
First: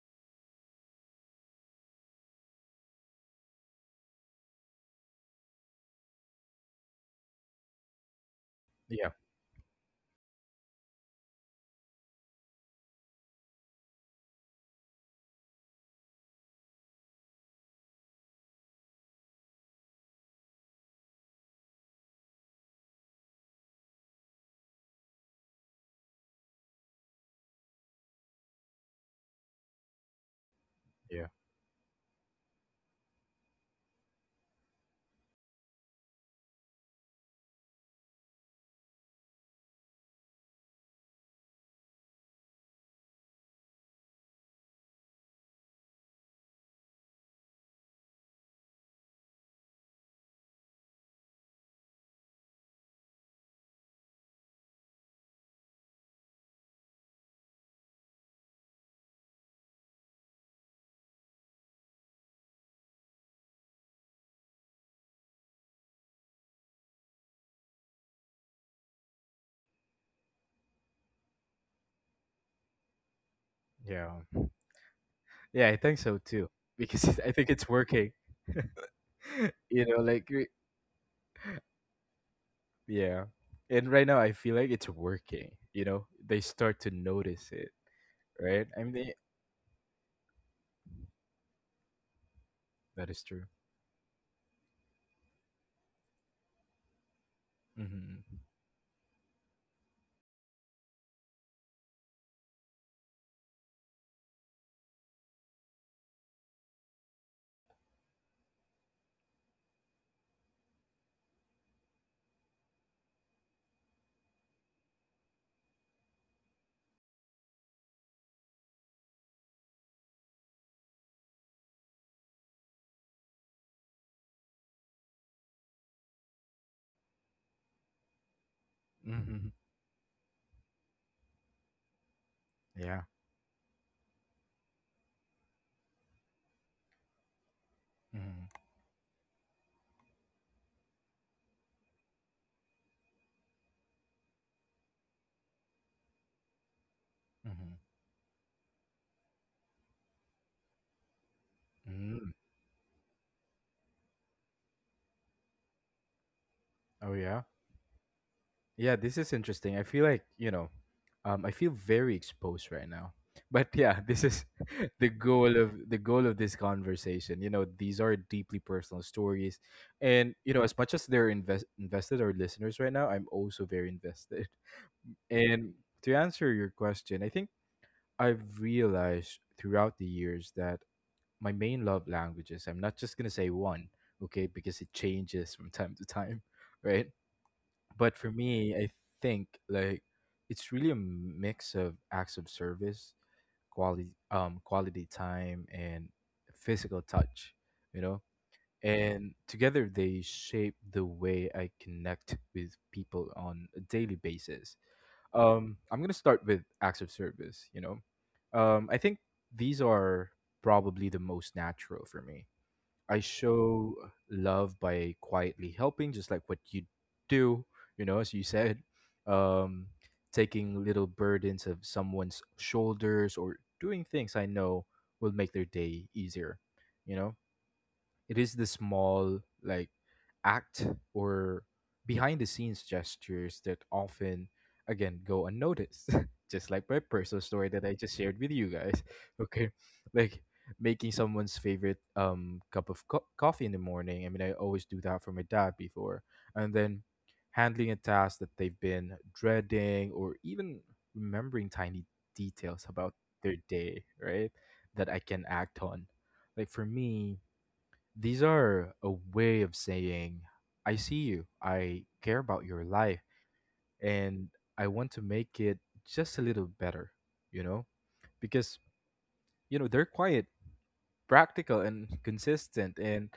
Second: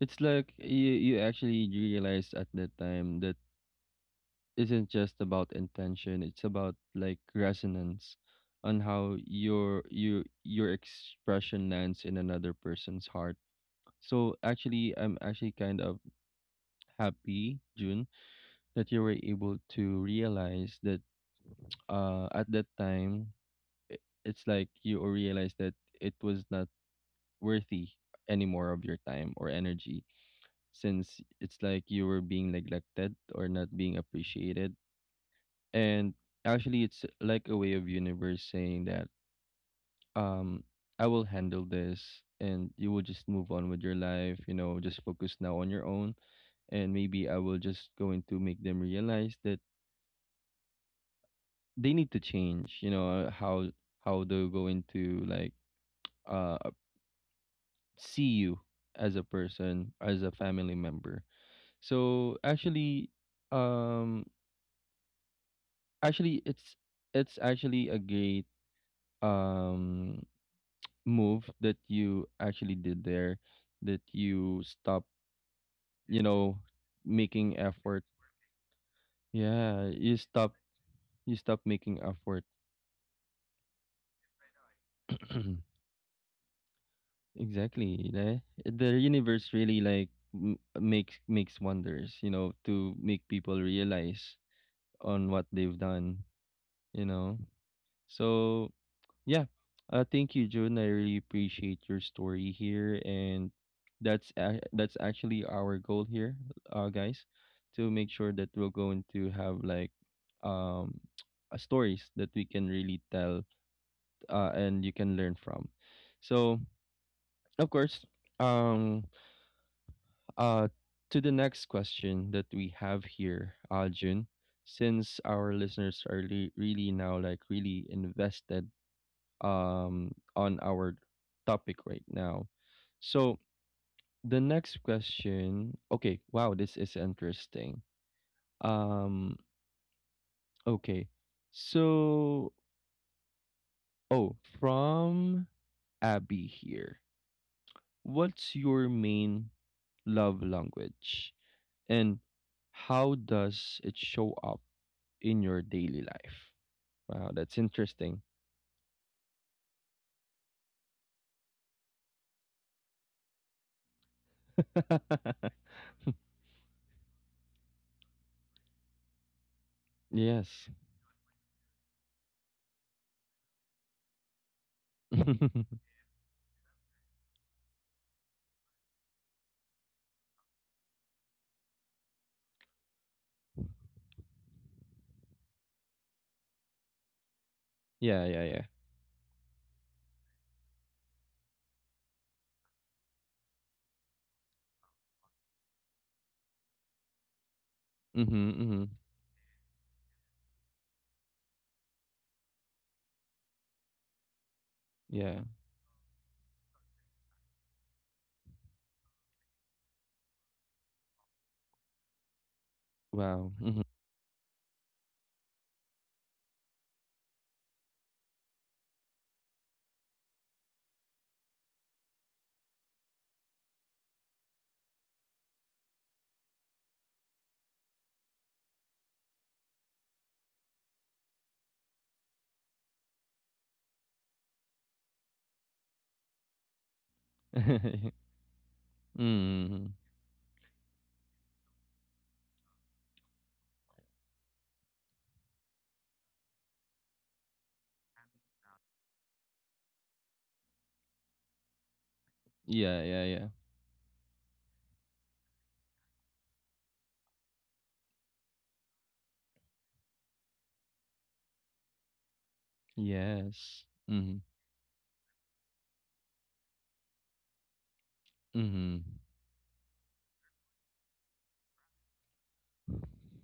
Speaker 1: It's like you actually realize at that time that isn't just about intention, it's about, like, resonance on
Speaker 2: Yeah,
Speaker 1: how your expression lands in another person's heart. So actually, I'm actually kind of happy, June, that you were able to realize that at that time. It's like you realized that it was not worthy anymore of your time or energy, since
Speaker 2: yeah,
Speaker 1: it's like you were being neglected or not being appreciated. And actually, it's like a way of universe saying that um I will handle this, and you will just move on with your life, you know, just focus now on your own. And maybe I will just going to make them realize that they need to change, how they're going to, like, uh see you as a person, as a family member. So actually, um actually, it's actually a great, um move that you actually did there, that
Speaker 2: yeah.
Speaker 1: you stop
Speaker 2: Yeah, I think so
Speaker 1: you
Speaker 2: too,
Speaker 1: know
Speaker 2: because *laughs* I think
Speaker 1: making
Speaker 2: it's
Speaker 1: effort.
Speaker 2: working. *laughs*
Speaker 1: Yeah,
Speaker 2: You know,
Speaker 1: you
Speaker 2: like, we-
Speaker 1: stop making effort.
Speaker 2: yeah. And right now, I feel like it's working.
Speaker 1: *clears throat*
Speaker 2: You know, they start to notice it,
Speaker 1: Exactly, the,
Speaker 2: right? I
Speaker 1: the
Speaker 2: mean, they,
Speaker 1: universe really, like, makes wonders, you know, to
Speaker 2: that
Speaker 1: make
Speaker 2: is true.
Speaker 1: people realize on what they've done you know
Speaker 2: Mm-hmm.
Speaker 1: so yeah. Thank you, June. I really appreciate your story here, and that's actually our goal here, guys, to make sure that we're going to have, like um *tsk* stories that we can really tell, and you can learn from. So, of course, um, uh, to the next question that we have here, June, since our listeners are really, really now, like, really invested,
Speaker 2: Mm-hmm.
Speaker 1: on our topic right now. So the next question. Okay, wow, this is interesting.
Speaker 2: Mm-hmm.
Speaker 1: Um, okay, so, oh, from Abby here.
Speaker 2: Mm-hmm.
Speaker 1: What's your main love language, and
Speaker 2: Mm.
Speaker 1: how does it show up in your daily life?
Speaker 2: Oh
Speaker 1: Wow,
Speaker 2: yeah.
Speaker 1: that's interesting.
Speaker 2: Yeah, this is interesting. I feel like, you know, I feel very exposed right now. *laughs* But yeah, this is *laughs* the goal
Speaker 1: *laughs*
Speaker 2: of this conversation. You know, these are deeply personal stories. And, you know,
Speaker 1: Yes.
Speaker 2: as much as they're invested our listeners right now, I'm also very invested.
Speaker 1: *laughs*
Speaker 2: *laughs* And
Speaker 1: Yeah,
Speaker 2: to answer your question, I think I've realized throughout the years that my main love languages. I'm not just gonna say one, okay, because it changes from time to time, *laughs* right? But
Speaker 1: yeah,
Speaker 2: for
Speaker 1: yeah.
Speaker 2: me, I think like it's really a mix of acts of service, quality time, and physical touch, you know?
Speaker 1: Mm-hmm, mm-hmm.
Speaker 2: And together they shape the way I connect with people on a daily basis.
Speaker 1: Yeah.
Speaker 2: Um, I'm gonna start with acts of service, you know. I think these are probably the most natural for me. I
Speaker 1: Wow. Mm-hmm.
Speaker 2: show love by quietly helping, just like what you do, you know, as you said, um, taking little burdens of someone's shoulders or doing things I know will make their day easier, you know. It is the small, like, act or behind the scenes gestures that often, again, go unnoticed. *laughs* Just like my personal story that I just
Speaker 1: *laughs*
Speaker 2: shared with you guys. *laughs* Okay.
Speaker 1: Mm.
Speaker 2: Like, making someone's favorite cup of coffee in the morning. I mean, I always do that for my dad before. And then handling a task that they've been dreading, or even remembering tiny details
Speaker 1: Yeah,
Speaker 2: about
Speaker 1: yeah, yeah.
Speaker 2: their day, right? That I can act on. Like for me, these are a way of saying, I see you, I care about your life,
Speaker 1: Yes. Mm.
Speaker 2: and I want to make it just a little better, you know? Because,
Speaker 1: Mm.
Speaker 2: you know, they're quiet, practical, and consistent. And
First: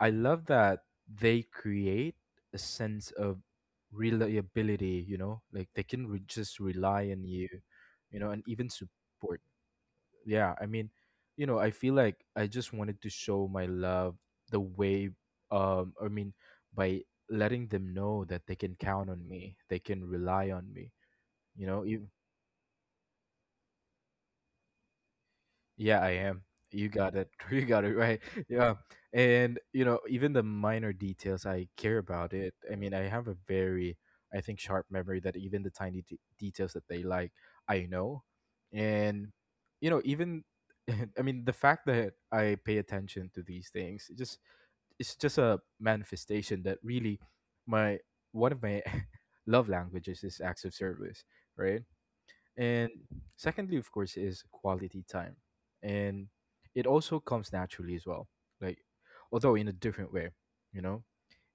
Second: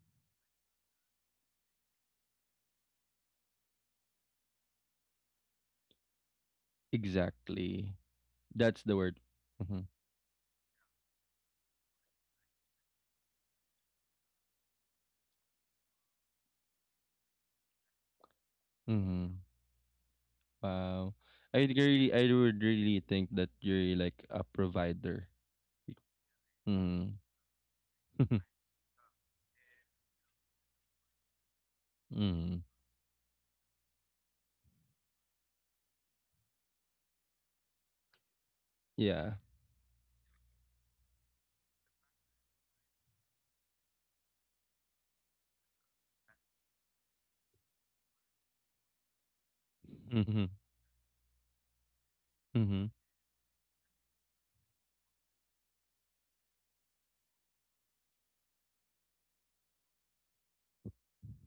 Speaker 2: I love that they create a sense of reliability, you know? Like they can just rely on you,
Speaker 1: Exactly.
Speaker 2: you know, and even
Speaker 1: That's the word.
Speaker 2: support.
Speaker 1: Mm.
Speaker 2: Yeah, I mean, you know, I feel like I just wanted to show my love the way I mean by letting them know that they can count on
Speaker 1: Mm.
Speaker 2: me, they can rely on me,
Speaker 1: Wow. I
Speaker 2: you know. You
Speaker 1: really, I would really think that you're like a provider.
Speaker 2: yeah, I am. You got
Speaker 1: Mm.
Speaker 2: it. *laughs* You got it right.
Speaker 1: *laughs*
Speaker 2: Yeah. And, you know, even the minor details, I care about it.
Speaker 1: Mm.
Speaker 2: I mean, I have a very, I think, sharp memory, that even the tiny details that they like, I know. And,
Speaker 1: Yeah.
Speaker 2: you know, even, *laughs* I mean, the fact that I pay attention to these things, it just, it's just a manifestation that really my, one of my *laughs* love languages is
Speaker 1: Mm-hmm.
Speaker 2: acts of service, right? And
Speaker 1: Mm-hmm.
Speaker 2: secondly, of course, is quality time. And it also comes naturally as well. Like, although in a different way, you know,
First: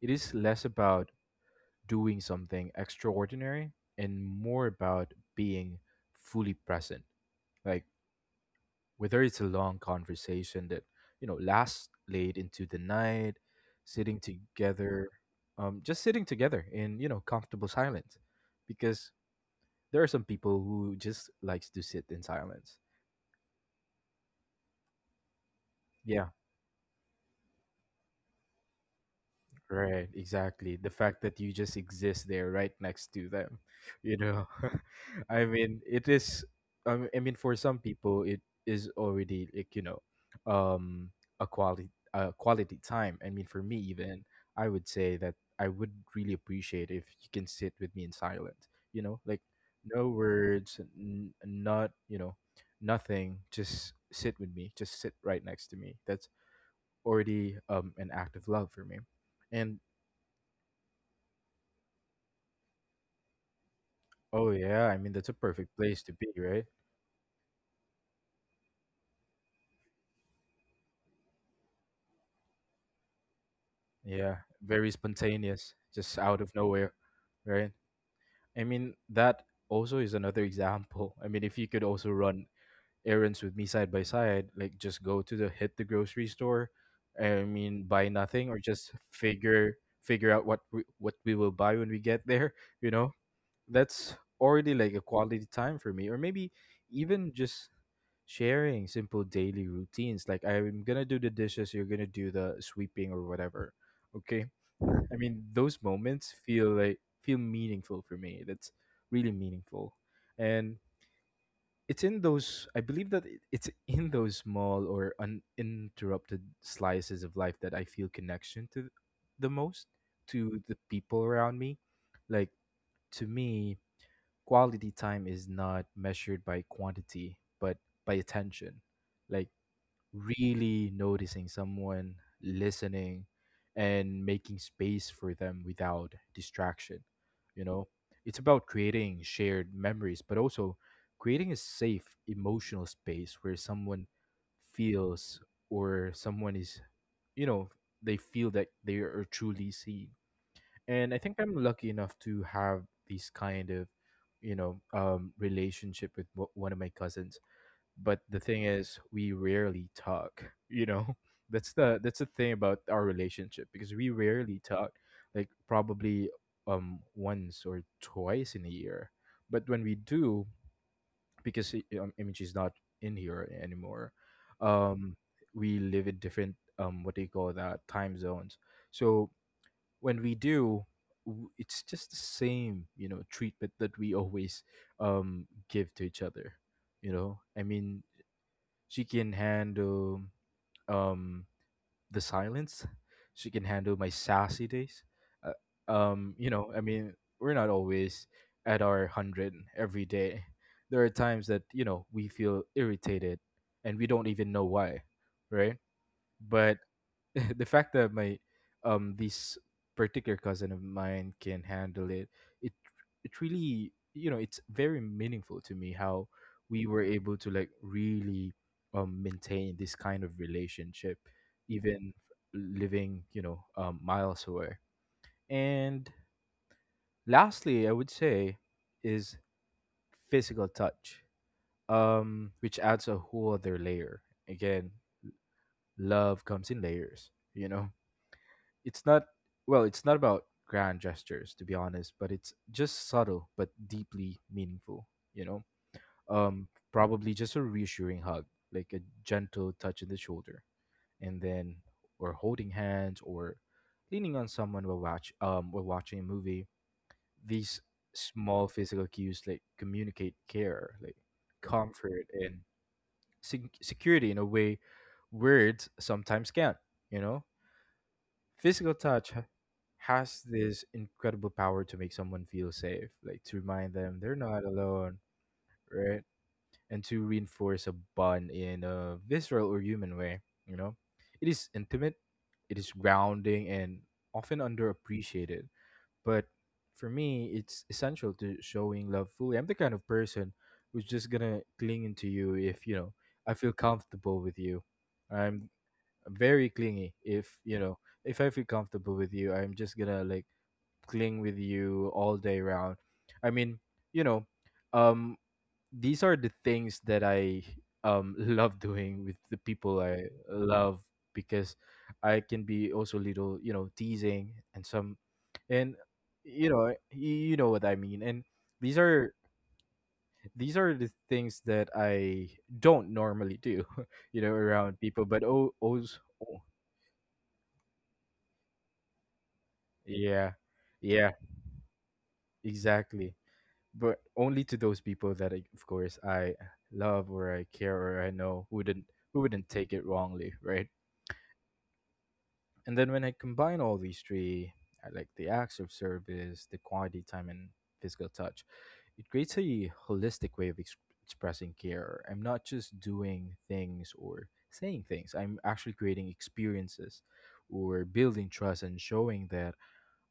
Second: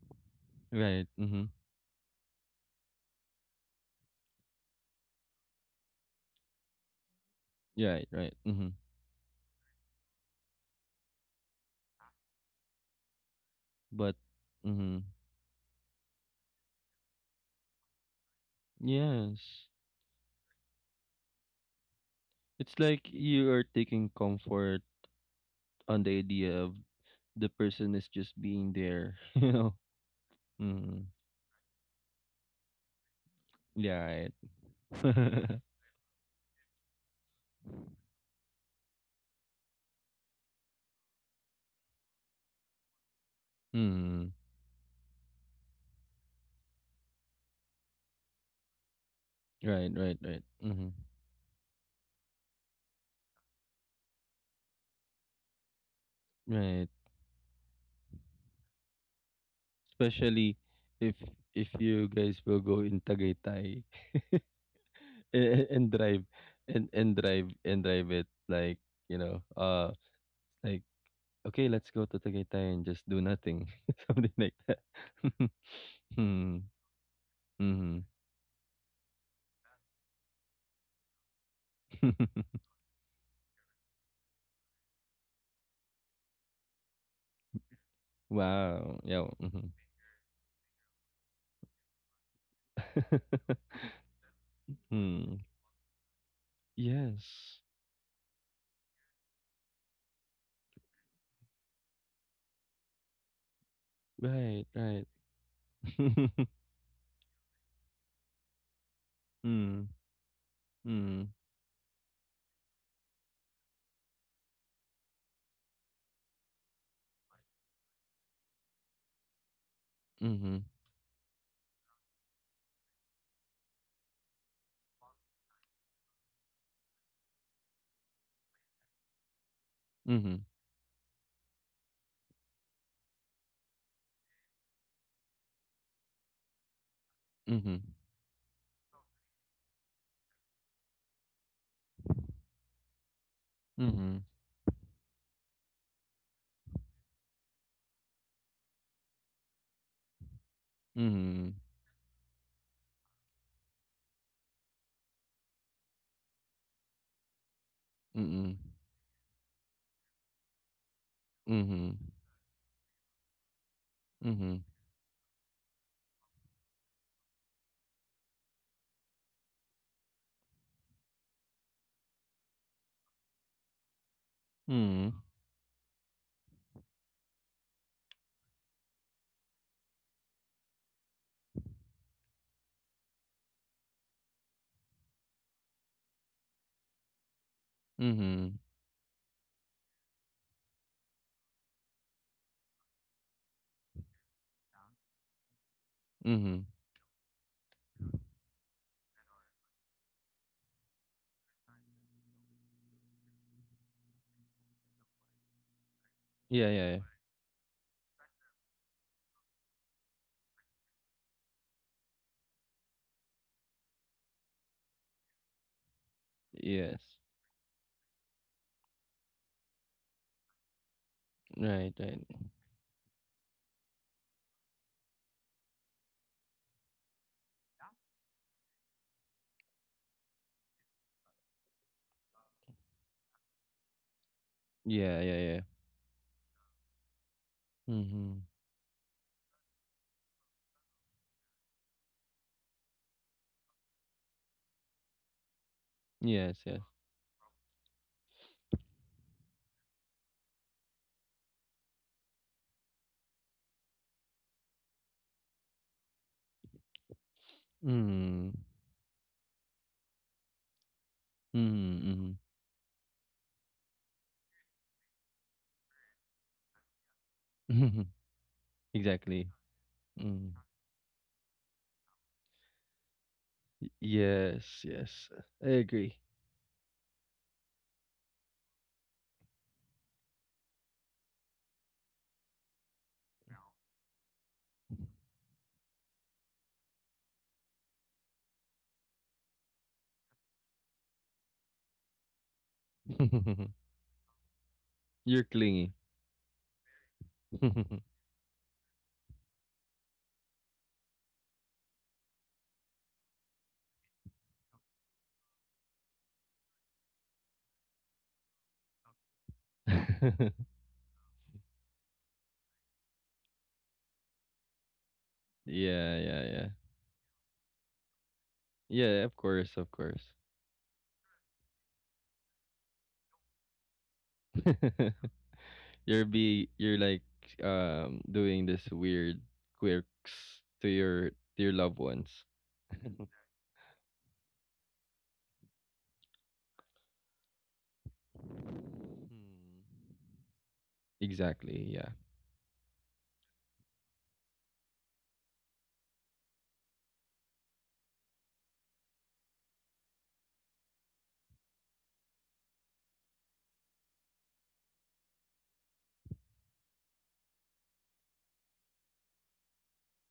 Speaker 2: it is less
Speaker 1: Right.
Speaker 2: about
Speaker 1: Mm-hmm.
Speaker 2: doing something extraordinary and more about being fully present. Like,
Speaker 1: Right. Right. Mm-hmm.
Speaker 2: whether it's a long conversation that, you know, lasts late into the night,
Speaker 1: But
Speaker 2: sitting
Speaker 1: mm-hmm.
Speaker 2: together, just sitting together in, you know, comfortable silence. Because
Speaker 1: Yes,
Speaker 2: there are some people who just likes to sit in
Speaker 1: it's
Speaker 2: silence.
Speaker 1: like you are taking comfort on the
Speaker 2: Yeah,
Speaker 1: idea of the person is just being there. *laughs* You know.
Speaker 2: right, exactly. The
Speaker 1: Mm.
Speaker 2: fact that you just exist there right next to them, you
Speaker 1: Yeah,
Speaker 2: know.
Speaker 1: right.
Speaker 2: *laughs* I
Speaker 1: *laughs*
Speaker 2: mean, it is I mean for some people it is already like, you know, um a quality time. I mean, for me even,
Speaker 1: Mm.
Speaker 2: I would say that I would really appreciate if you can sit with me in silence, you know, like
Speaker 1: Right,
Speaker 2: no
Speaker 1: right, right.
Speaker 2: words,
Speaker 1: Hmm.
Speaker 2: not, you know, nothing, just sit with me, just sit right next to me. That's
Speaker 1: Right.
Speaker 2: already an act of love for me. And
Speaker 1: Especially if if you guys will go in Tagaytay, *laughs*
Speaker 2: oh yeah, I mean that's a
Speaker 1: and,
Speaker 2: perfect
Speaker 1: and
Speaker 2: place to
Speaker 1: drive
Speaker 2: be, right?
Speaker 1: and drive it, like, you know, like, okay, let's go to Tagaytay and just do nothing. *laughs* Something
Speaker 2: Yeah,
Speaker 1: like that.
Speaker 2: very
Speaker 1: *laughs*
Speaker 2: spontaneous, just out of
Speaker 1: Hmm.
Speaker 2: nowhere, right?
Speaker 1: Hmm.
Speaker 2: I mean that also is another example. I mean if you could also run
Speaker 1: *laughs*
Speaker 2: errands with me side by side, like just go to the hit the grocery store, I mean buy nothing or just
Speaker 1: Wow. Yeah. Hmm.
Speaker 2: figure out what we will buy when we get there, you know?
Speaker 1: *laughs*
Speaker 2: That's already like a
Speaker 1: Hmm.
Speaker 2: quality time for me, or maybe even
Speaker 1: Yes.
Speaker 2: just sharing simple daily routines, like I'm gonna do the dishes, you're gonna do the sweeping, or whatever. Okay.
Speaker 1: Right, right.
Speaker 2: I mean, those moments
Speaker 1: *laughs*
Speaker 2: feel meaningful for me. That's really
Speaker 1: Hmm.
Speaker 2: meaningful, and
Speaker 1: Hmm.
Speaker 2: it's in those. I believe that it's in those small or uninterrupted slices of life that I feel connection to the most, to
Speaker 1: Mhm,
Speaker 2: the people around me. Like to me, quality time is not measured by quantity, but by attention. Like
Speaker 1: mhm,
Speaker 2: really noticing someone, listening, and making space for them without distraction. You
Speaker 1: mhm,
Speaker 2: know, it's about creating shared memories, but also creating a safe emotional space where someone
Speaker 1: mhm,
Speaker 2: feels, or someone is, you know, they feel that they are truly seen. And I think
Speaker 1: mhm,
Speaker 2: I'm lucky enough to have these kind of, you know, relationship with one of my cousins, but
Speaker 1: mm,
Speaker 2: the
Speaker 1: mhm,
Speaker 2: thing is we rarely talk, you know. *laughs* That's the that's the thing about our relationship, because we rarely
Speaker 1: mhm,
Speaker 2: talk, like probably once or twice in a year, but when we do, because I mean she's not in here anymore.
Speaker 1: mm,
Speaker 2: um we live in different what do you call that, time zones. So when we do, it's just the same, you know, treatment that we always give to each other, you know. I mean,
Speaker 1: mhm,
Speaker 2: she can handle um the silence. She can handle my sassy days. You
Speaker 1: mhm.
Speaker 2: know, I mean, we're not always at our 100 every day. There are times that you know we feel irritated, and we don't even know why, right?
Speaker 1: Yeah,
Speaker 2: But
Speaker 1: yeah, yeah.
Speaker 2: *laughs* the fact that my this particular cousin of mine can handle it, it it really, you know, it's very meaningful to me, how we were
Speaker 1: Yes.
Speaker 2: able to like really maintain this kind of relationship
Speaker 1: Right,
Speaker 2: even
Speaker 1: right.
Speaker 2: living, you know, miles away. And lastly I would say is physical touch, which adds a whole other layer. Again,
Speaker 1: Yeah, yeah, yeah.
Speaker 2: love comes in layers, you know.
Speaker 1: Mm-hmm.
Speaker 2: It's not, well, it's not about grand gestures, to be honest, but it's just subtle but deeply meaningful, you know.
Speaker 1: Yes, yes.
Speaker 2: Probably just a reassuring hug, like a gentle touch on the shoulder, and then or holding hands or leaning on someone while watch while watching a movie. These
Speaker 1: Mm.
Speaker 2: small physical cues like communicate care, like comfort
Speaker 1: Mm-hmm.
Speaker 2: and security, in a way words sometimes can't, you know.
Speaker 1: Mm-hmm. *laughs*
Speaker 2: Physical touch
Speaker 1: Exactly.
Speaker 2: has
Speaker 1: Mm.
Speaker 2: this incredible power to make someone feel safe, like to
Speaker 1: Y-
Speaker 2: remind them they're not
Speaker 1: Yes,
Speaker 2: alone,
Speaker 1: yes. I agree.
Speaker 2: right? And to reinforce a bond in a visceral or human way, you know? It is intimate, it is grounding, and often underappreciated. But for me, it's essential to showing love fully. I'm the kind of person who's just gonna cling into you if, you know, I feel
Speaker 1: *laughs*
Speaker 2: comfortable with you.
Speaker 1: You're
Speaker 2: I'm
Speaker 1: clingy.
Speaker 2: very clingy if
Speaker 1: *laughs* Yeah,
Speaker 2: you know if I feel comfortable with you I'm just gonna like cling with you all day round. i mean you know um these are the things that I *laughs* love doing with the people I love, because I can be also little teasing and some. And
Speaker 1: yeah, yeah.
Speaker 2: you know what I mean. And these
Speaker 1: Yeah,
Speaker 2: are
Speaker 1: of course, of course.
Speaker 2: the things that I don't normally do *laughs* around
Speaker 1: *laughs*
Speaker 2: people. But
Speaker 1: You're, like, doing this weird
Speaker 2: Yeah,
Speaker 1: quirks to your,
Speaker 2: yeah,
Speaker 1: to your loved ones.
Speaker 2: exactly.
Speaker 1: *laughs*
Speaker 2: But only to those people that, I, of course, I love or I care or I know
Speaker 1: Hmm.
Speaker 2: who wouldn't take it wrongly, right?
Speaker 1: Exactly. Yeah.
Speaker 2: And then when I combine all these three, I like the acts of service, the quality time, and physical touch, it creates a holistic way of expressing care. I'm not just doing things or saying things. I'm actually creating experiences or building trust and showing that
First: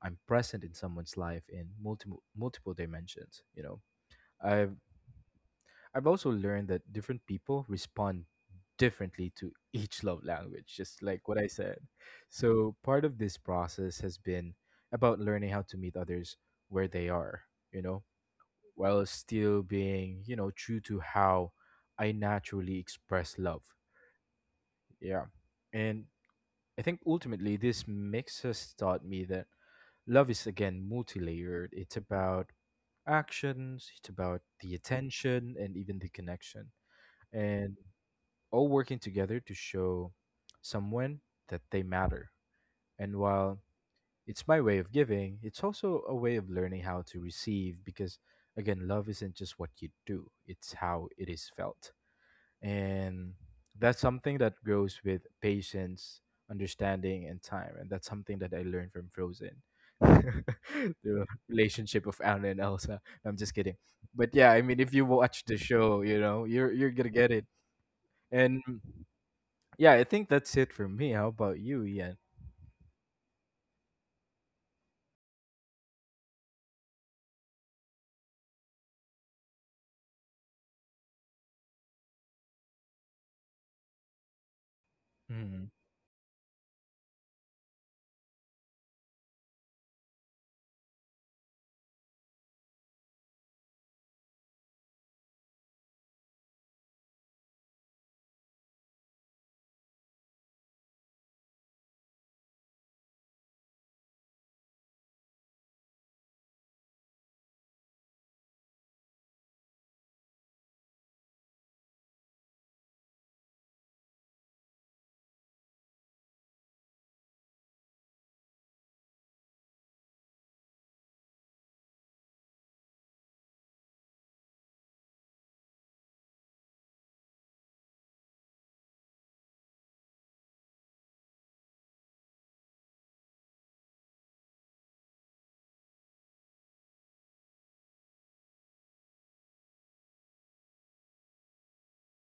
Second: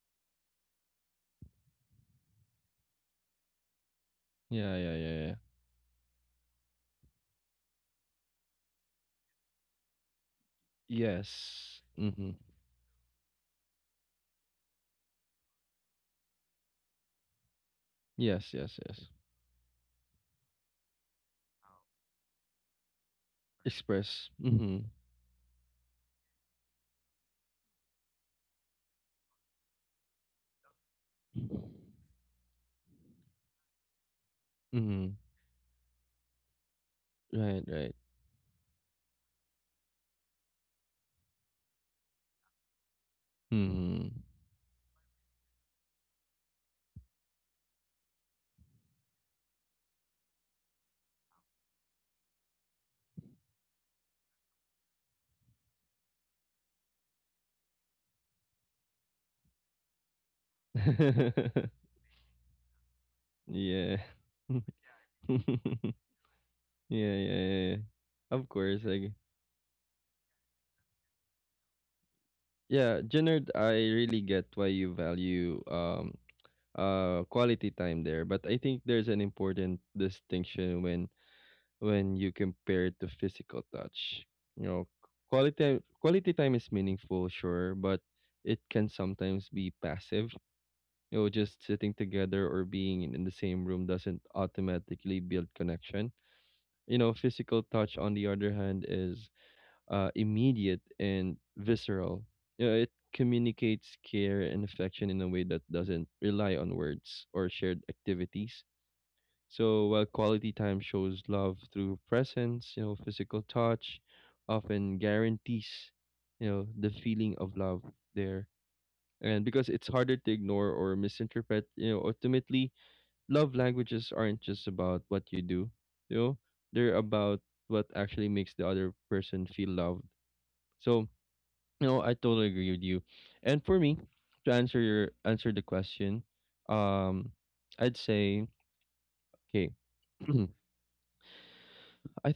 Speaker 2: I'm present in someone's life in multiple dimensions. You know,
Speaker 1: Yeah.
Speaker 2: I've
Speaker 1: Yeah. Yeah. Yeah.
Speaker 2: I've also learned that different people respond differently to *laughs* each love language, just like what I said.
Speaker 1: Yes. Mm-hmm.
Speaker 2: So part of this process has been about learning how to meet others where they are, you know,
Speaker 1: Yes. Yes.
Speaker 2: while
Speaker 1: Yes.
Speaker 2: still being, you know, true to how I naturally express love.
Speaker 1: Express. Mm-hmm.
Speaker 2: Yeah. And I think ultimately this mix has taught me that love is, again, multi-layered. It's about actions, it's about the
Speaker 1: Mm-hmm.
Speaker 2: attention and even the connection,
Speaker 1: Right.
Speaker 2: and
Speaker 1: Right.
Speaker 2: all working together to show someone that they matter. And while
Speaker 1: Mm-hmm.
Speaker 2: it's my way of giving, it's also a way of learning how to receive because, again, love isn't just what you do, it's how it is felt. And that's something that grows with patience, understanding, and time. And that's something that I learned from Frozen, *laughs* the relationship of Anna and Elsa. No, I'm
Speaker 1: *laughs*
Speaker 2: just kidding.
Speaker 1: Yeah.
Speaker 2: But yeah, I mean if you
Speaker 1: *laughs* Yeah.
Speaker 2: watch the show, you know, you're gonna
Speaker 1: Yeah.
Speaker 2: get it.
Speaker 1: Yeah. Of
Speaker 2: And
Speaker 1: course. Like.
Speaker 2: yeah, I think that's it for me. How about you, Ian?
Speaker 1: Yeah, Jenard, I really get why you value, quality time there, but I think there's an important distinction when you compare it to physical touch. You know,
Speaker 2: Mhm,
Speaker 1: quality time is meaningful, sure, but it can sometimes be passive. You know, just sitting together or being in the same room doesn't automatically build connection. You know, physical touch, on the other hand, is immediate and visceral. You know, it communicates care and affection in a way that doesn't rely on words or shared activities. So while quality time shows love through presence, you know, physical touch often guarantees, you know, the feeling of love there. And because it's harder to ignore or misinterpret, you know, ultimately, love languages aren't just about what you do, you know, they're about what actually makes the other person feel loved. So no, I totally agree with you. And for me, to answer the question, um, I'd say, okay. *clears throat* I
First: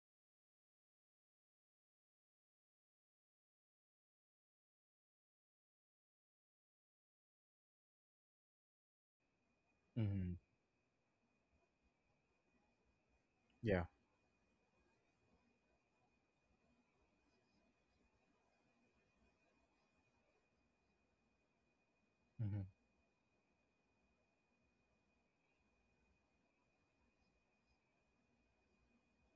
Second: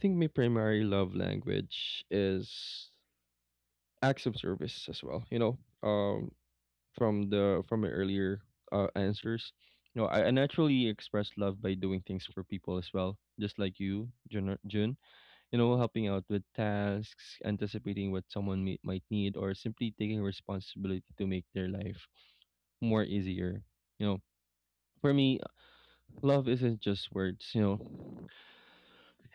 Speaker 1: think my primary love language is acts of service as well. You know, um, from the from my earlier, answers, you know, I
Speaker 2: mhm,
Speaker 1: naturally express love by doing things for people as well, just like
Speaker 2: yeah,
Speaker 1: you, Jun. You know, helping out with tasks, anticipating what someone may, might need, or simply taking responsibility to make their life
Speaker 2: mhm,
Speaker 1: more easier. You know, for me, love isn't just words. You know,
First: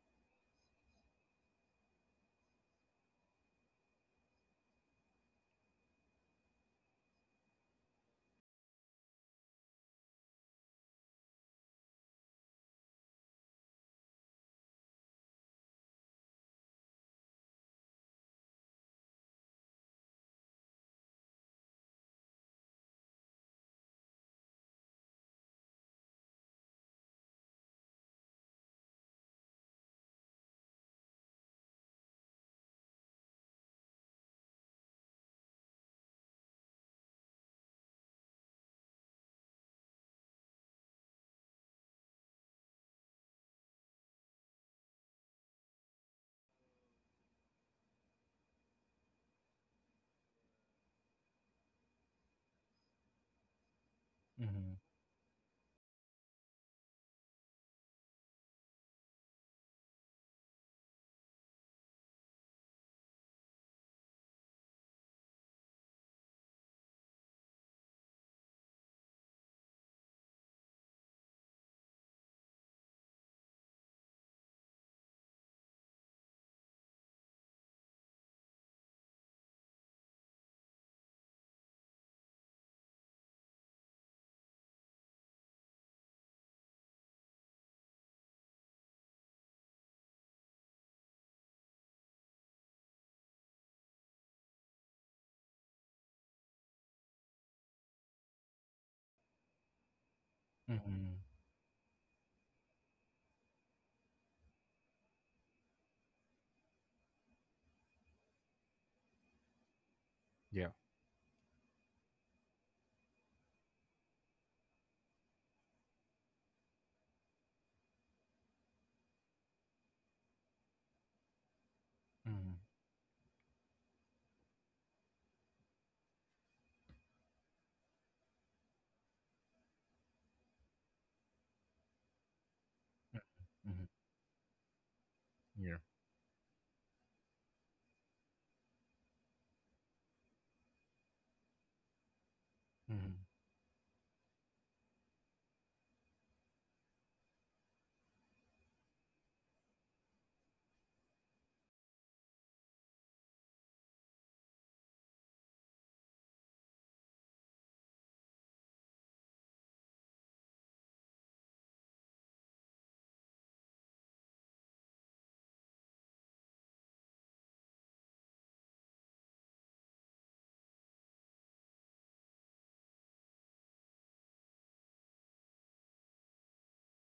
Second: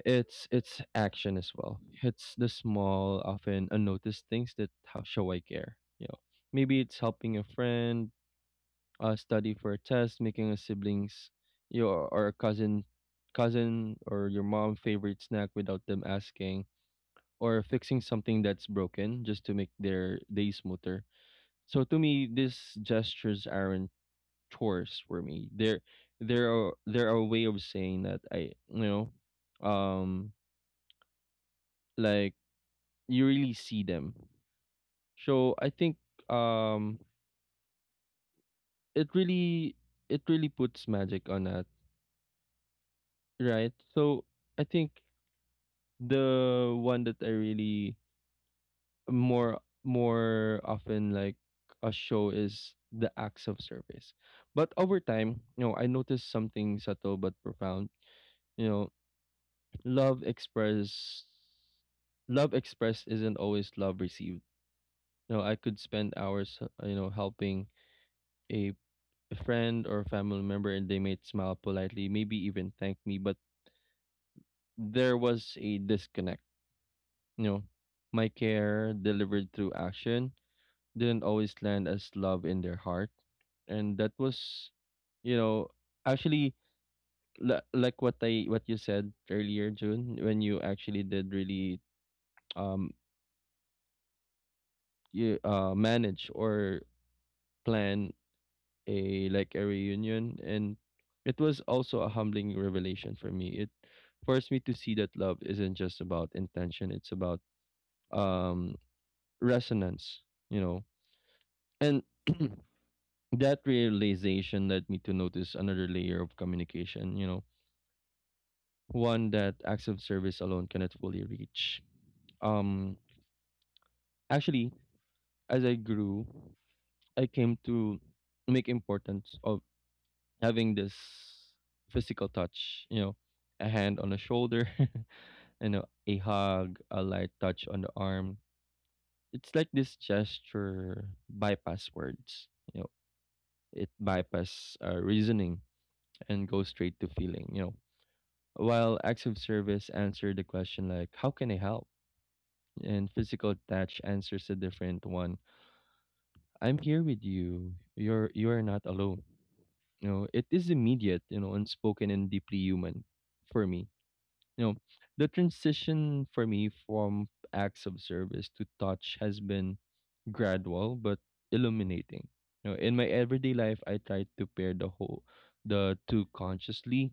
Speaker 1: it's action as well. It's the small, often unnoticed things that how show I care. You know, maybe it's helping a friend, study for a test, making a siblings, your or a cousin, or your mom favorite snack without them asking, or fixing something that's broken just to make their day smoother. So to me, these gestures aren't chores for me. They're, they're a way of saying that I, you know, um, like, you really see them. So I think, um, it really, puts magic on that, right? So I think the one that I really more often, like, a show is the acts of service. But
Speaker 2: mhm,
Speaker 1: over time, you know, I noticed something subtle but profound. You know, love express love expressed isn't always love received. You know, I could spend hours, you know, helping a friend or family member, and they may smile politely, maybe even thank me, but there was a disconnect. You know, my care delivered through action didn't always land as love in their heart. And that was, you know, actually, like what you said earlier, June, when you actually did really, um you, manage or plan a like a reunion, and
Speaker 2: mhm,
Speaker 1: it was also a humbling revelation for me. It forced me to see that love isn't just about intention, it's about, um resonance, you
Speaker 2: yeah,
Speaker 1: know. And *clears throat* that realization led me to notice another layer of communication, you know, one that acts of service alone cannot fully reach.
Speaker 2: mhm,
Speaker 1: um Actually, as I grew, I came to make importance of having this physical touch, you know,
Speaker 2: mhm,
Speaker 1: a
Speaker 2: mhm,
Speaker 1: hand on the shoulder, *laughs* you
Speaker 2: yeah,
Speaker 1: know, a hug, a light touch on the arm. It's like this gesture bypass words, you know,
Speaker 2: mhm,
Speaker 1: it bypass, reasoning, and goes straight to feeling, you know. While acts of service answer the question, like, how can I help? And physical touch answers a different one. I'm here with you. You are not alone. You know, it is immediate, you know, unspoken, and deeply human for me. You know, the transition for me from acts of service to touch has been gradual but illuminating. You know, in my everyday life, I try to pair the two consciously.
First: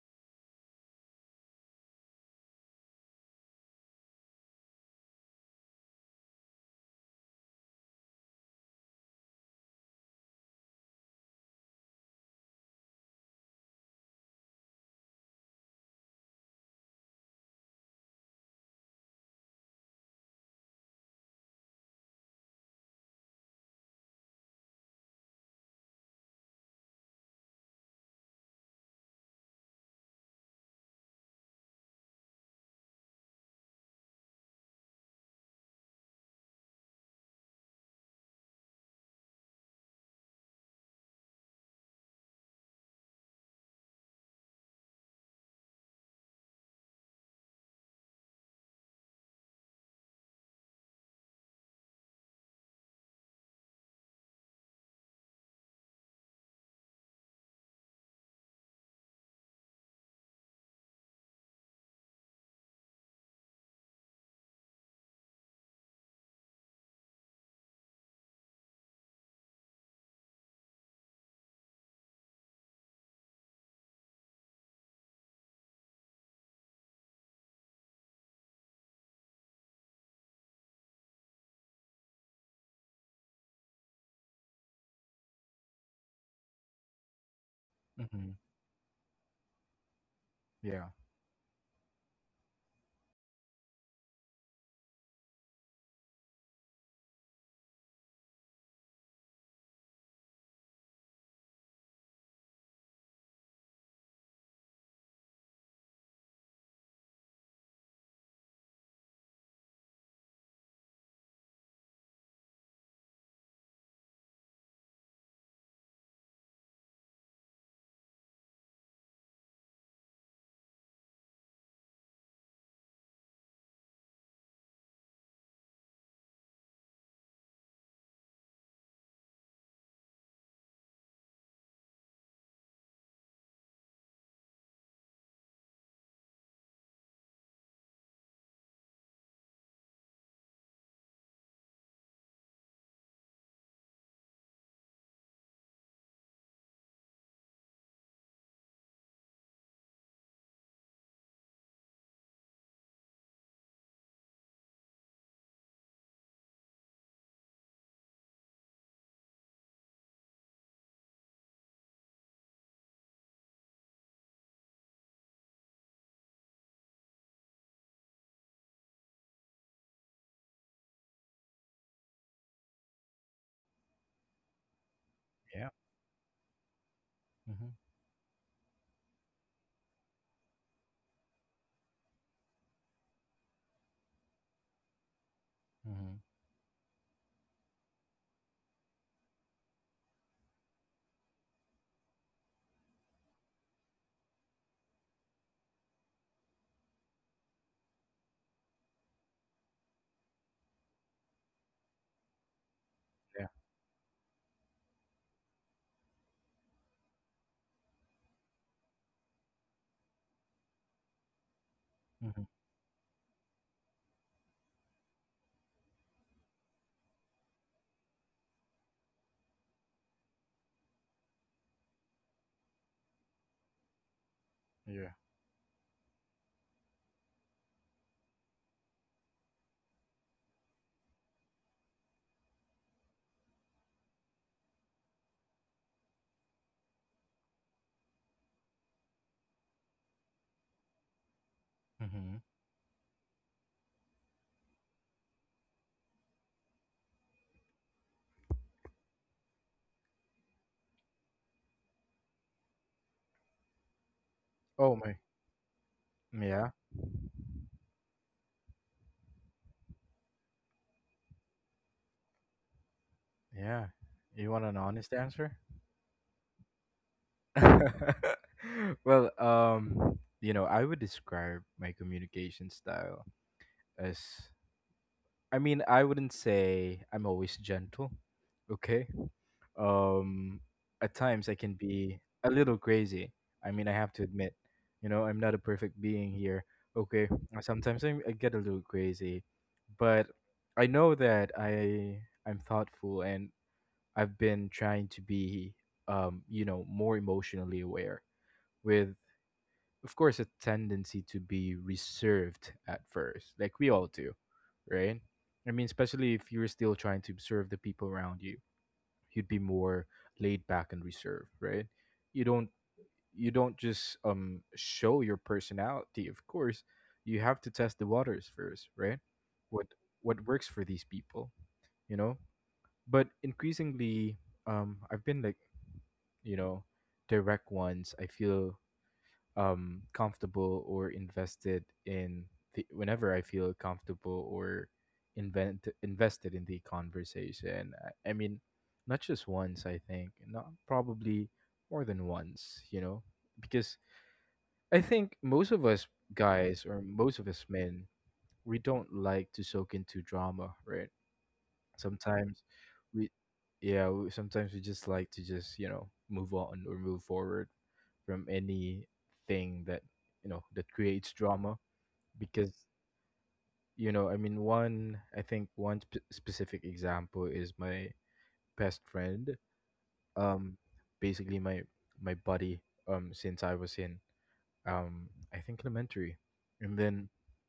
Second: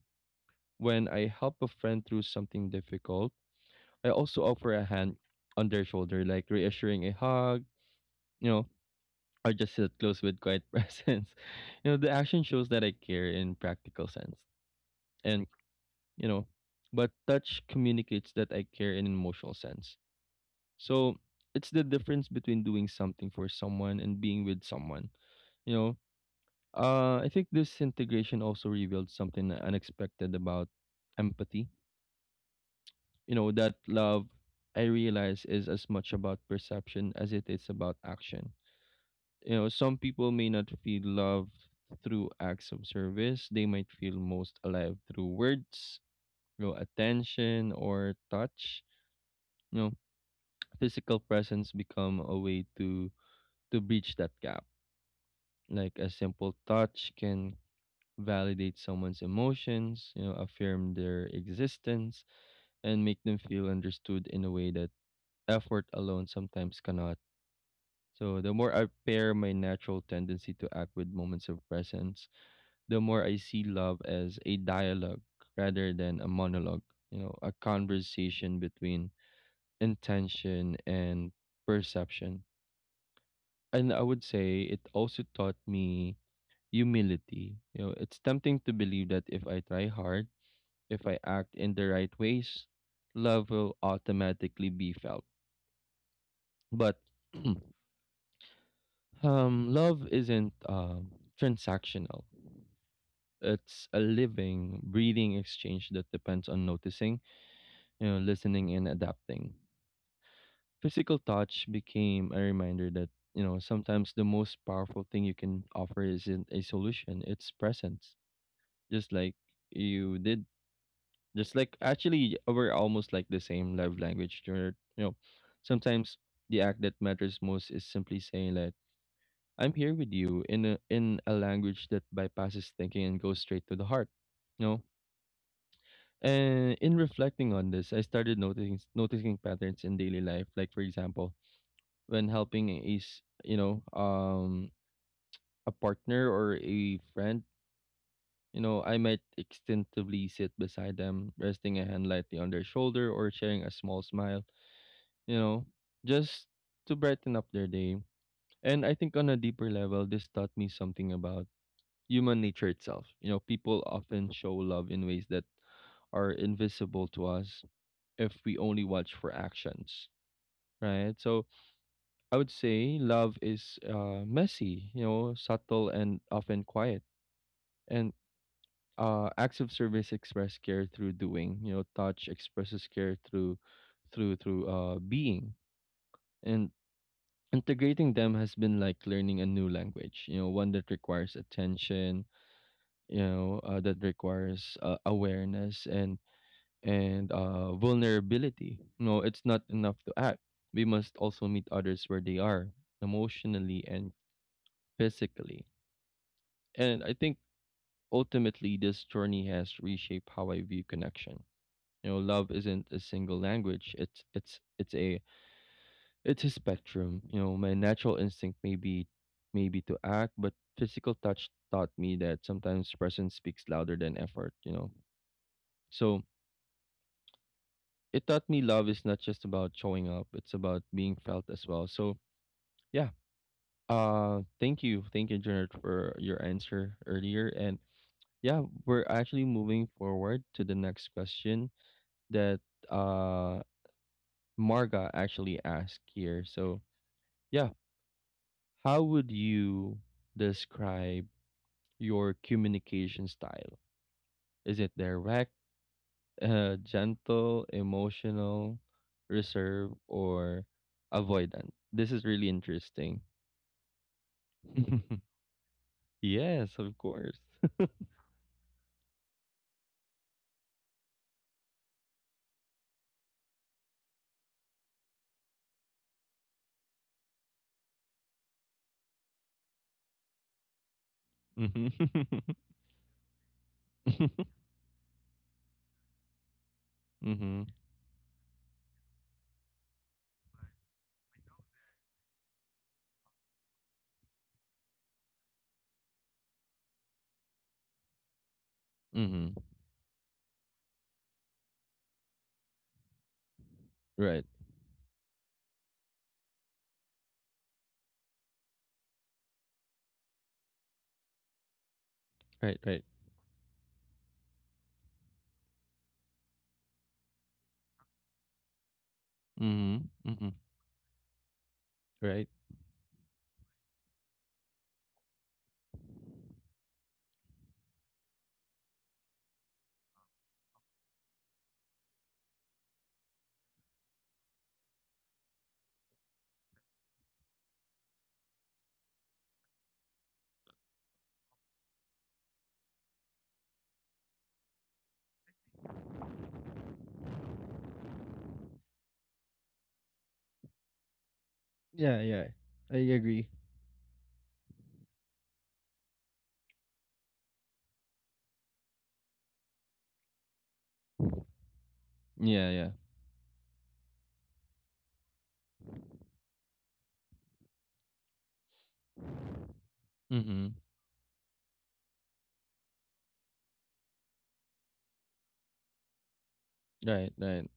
Speaker 1: When I help a friend through something difficult, I also offer a hand on their shoulder, like reassuring a hug. You know, or just sit close with quiet *laughs* presence. You know, the action shows that I care in practical sense, and, you know, but touch communicates that I care in an emotional sense. So it's the difference between doing something for someone and being with someone. You know, I think this integration also revealed something unexpected about empathy. You know, that love, I realize, is as much about perception as it is about action. You know, some people may not feel love through acts of service. They might feel most alive through words, you know, attention or touch. You know, physical presence become a way to breach that gap. Like, a simple touch can validate someone's emotions, you know, affirm their existence, and make them feel understood in a way that effort alone sometimes cannot. So the more I pair my natural tendency to act with moments of presence, the more I see love as a dialogue rather than a monologue, you know, a conversation between intention and perception. And I would say it also taught me humility. You know, it's
Speaker 2: mhm,
Speaker 1: tempting to believe that if I try hard,
Speaker 2: yeah,
Speaker 1: if I act in the right ways, love will automatically be felt. But *clears throat* love isn't, transactional. It's a living, breathing exchange that depends on noticing, you know, listening, and adapting. Physical touch became a reminder that, you know, sometimes the most powerful thing you can offer isn't a solution; it's presence. Just like you did. Just like, actually, we're almost like the same love language. You know, sometimes the act that matters most is simply saying that I'm here with you in a, language that bypasses thinking and goes straight to the heart. You know, and in reflecting on this, I started noticing patterns in daily life. Like, for example, when helping is, you know, a partner or a friend, you know, I might instinctively sit beside them, resting a hand lightly on their shoulder, or sharing a small smile, you know, just to brighten up their day. And I think, on a deeper level, this taught me something about human nature itself. You know, people often show love in ways that are invisible to us if we only watch for actions, right? So I would say love is messy, you know,
Speaker 2: yeah,
Speaker 1: subtle and often quiet.
Speaker 2: mhm,
Speaker 1: And acts of service express care through doing. You know, touch expresses care through being.
Speaker 2: mhm,
Speaker 1: And integrating them has been like learning a new language, you know, one that requires attention, you know, that requires awareness and vulnerability. You know, it's not enough to act, we must also meet others where they are
Speaker 2: yeah,
Speaker 1: emotionally and physically. And I think ultimately this journey has reshaped how I view connection. You know, love
Speaker 2: mhm,
Speaker 1: isn't a single language, it's a It's a spectrum. You know, my natural instinct may be maybe to act, but physical touch taught me that sometimes presence speaks louder than effort,
Speaker 2: yeah,
Speaker 1: So it taught me love is not just about showing up, it's about being felt as well. So yeah. Thank you. Thank you, Janet, for your answer earlier. And yeah, we're actually moving forward to the next question
Speaker 2: mhm.
Speaker 1: that uh Marga actually asked here. So yeah, how would you describe your communication style? Is it
Speaker 2: Oh my,
Speaker 1: direct,
Speaker 2: yeah,
Speaker 1: gentle, emotional, reserved, or avoidant? This is really interesting.
Speaker 2: yeah. You want an
Speaker 1: *laughs*
Speaker 2: honest answer?
Speaker 1: Yes, of course. *laughs*
Speaker 2: *laughs* Well, you know, I would describe my communication style as, I mean, I wouldn't say I'm always gentle, okay? um at times I can
Speaker 1: Hmm.
Speaker 2: be a
Speaker 1: *laughs*
Speaker 2: little crazy. I mean, I have to admit, you know, I'm not a perfect being here. Okay,
Speaker 1: Hmm.
Speaker 2: sometimes I get a little crazy, but I know that I'm thoughtful and I've been trying to be, you know, more emotionally aware, with
Speaker 1: Hmm.
Speaker 2: of course a tendency to be reserved at first, like we all do,
Speaker 1: Right,
Speaker 2: right? I mean, especially if you're still trying to observe the people around you, you'd be more laid back and reserved, right? You don't
Speaker 1: right, right.
Speaker 2: you don't just show your personality, of course. You have to test the waters first, right? What
Speaker 1: Hmm.
Speaker 2: what
Speaker 1: Hmm.
Speaker 2: works for these people, you know?
Speaker 1: Right.
Speaker 2: But increasingly, I've been like, you know, direct ones. I feel comfortable or invested in the whenever I feel comfortable or invent invested in the conversation. I mean, not just once, I think, not probably more than once, you know, because I think most of us guys, or most of us men, we don't like to soak into drama, right?
Speaker 1: Yeah, yeah.
Speaker 2: Sometimes
Speaker 1: I
Speaker 2: we,
Speaker 1: agree.
Speaker 2: yeah, sometimes we just like to just, you know, move on or move forward from anything that, you know, that creates drama.
Speaker 1: Yeah,
Speaker 2: Because
Speaker 1: yeah.
Speaker 2: you know, I mean, one I think one specific example is my best friend,
Speaker 1: Mm-hmm.
Speaker 2: um basically my buddy, since I was in, I think, elementary. And
Speaker 1: Right,
Speaker 2: then,
Speaker 1: right.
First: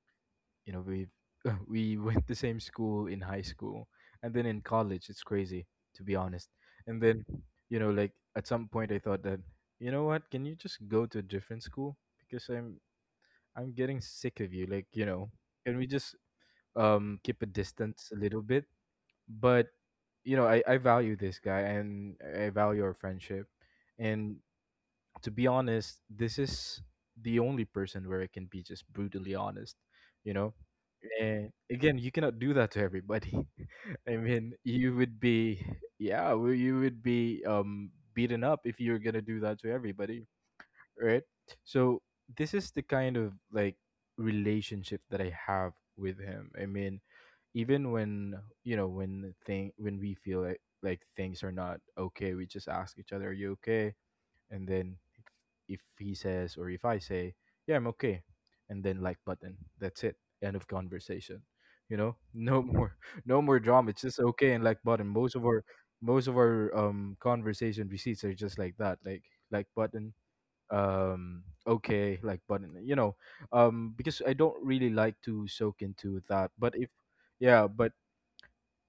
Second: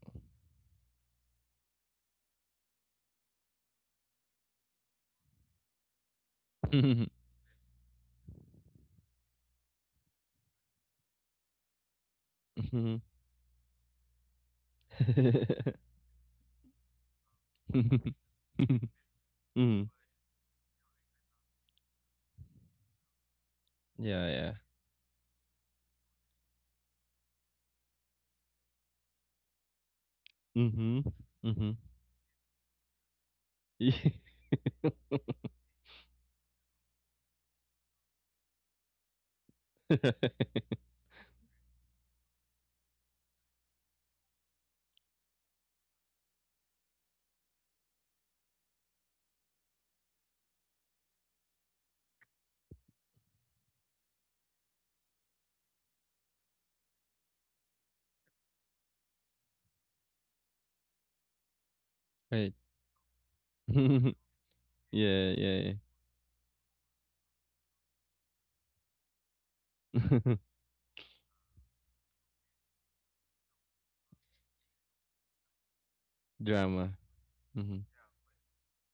Speaker 2: you know, we *laughs* we went the same school in high school, and then in college. It's crazy to be honest. And
Speaker 1: *laughs*
Speaker 2: then, you know, like at some point I thought that, you know what, can you just go to a different school, because
Speaker 1: Mm-hmm.
Speaker 2: I'm getting sick of you, like, you know, can we just keep a distance a little bit. But
Speaker 1: Mm-hmm.
Speaker 2: you know, i value this guy and I value our friendship.
Speaker 1: *laughs* Yeah,
Speaker 2: And
Speaker 1: yeah.
Speaker 2: to be honest, this is the only person where I can be just brutally honest, you know.
Speaker 1: Mm-hmm.
Speaker 2: And
Speaker 1: Mm-hmm.
Speaker 2: again, you cannot do that to everybody. *laughs* I
Speaker 1: *laughs*
Speaker 2: mean, you would be, yeah, well, you would be beaten up if you're gonna do that to everybody,
Speaker 1: *laughs*
Speaker 2: right? So this is the kind of like relationship that I have with him. I mean, even when, you know, when we feel like things are not okay, we just ask each other, "Are you okay?" And then if he says, or if I say, "Yeah, I'm okay," and then like button. That's it. End of conversation. You know,
Speaker 1: Right.
Speaker 2: *laughs* no more drama. It's
Speaker 1: *laughs*
Speaker 2: just okay and like button.
Speaker 1: Yeah, yeah, yeah.
Speaker 2: Most of our conversation receipts are just like that. Like button.
Speaker 1: *laughs*
Speaker 2: Okay, like button. You know, because I don't really like to soak into that. But
Speaker 1: Drama.
Speaker 2: if, yeah,
Speaker 1: Mhm.
Speaker 2: but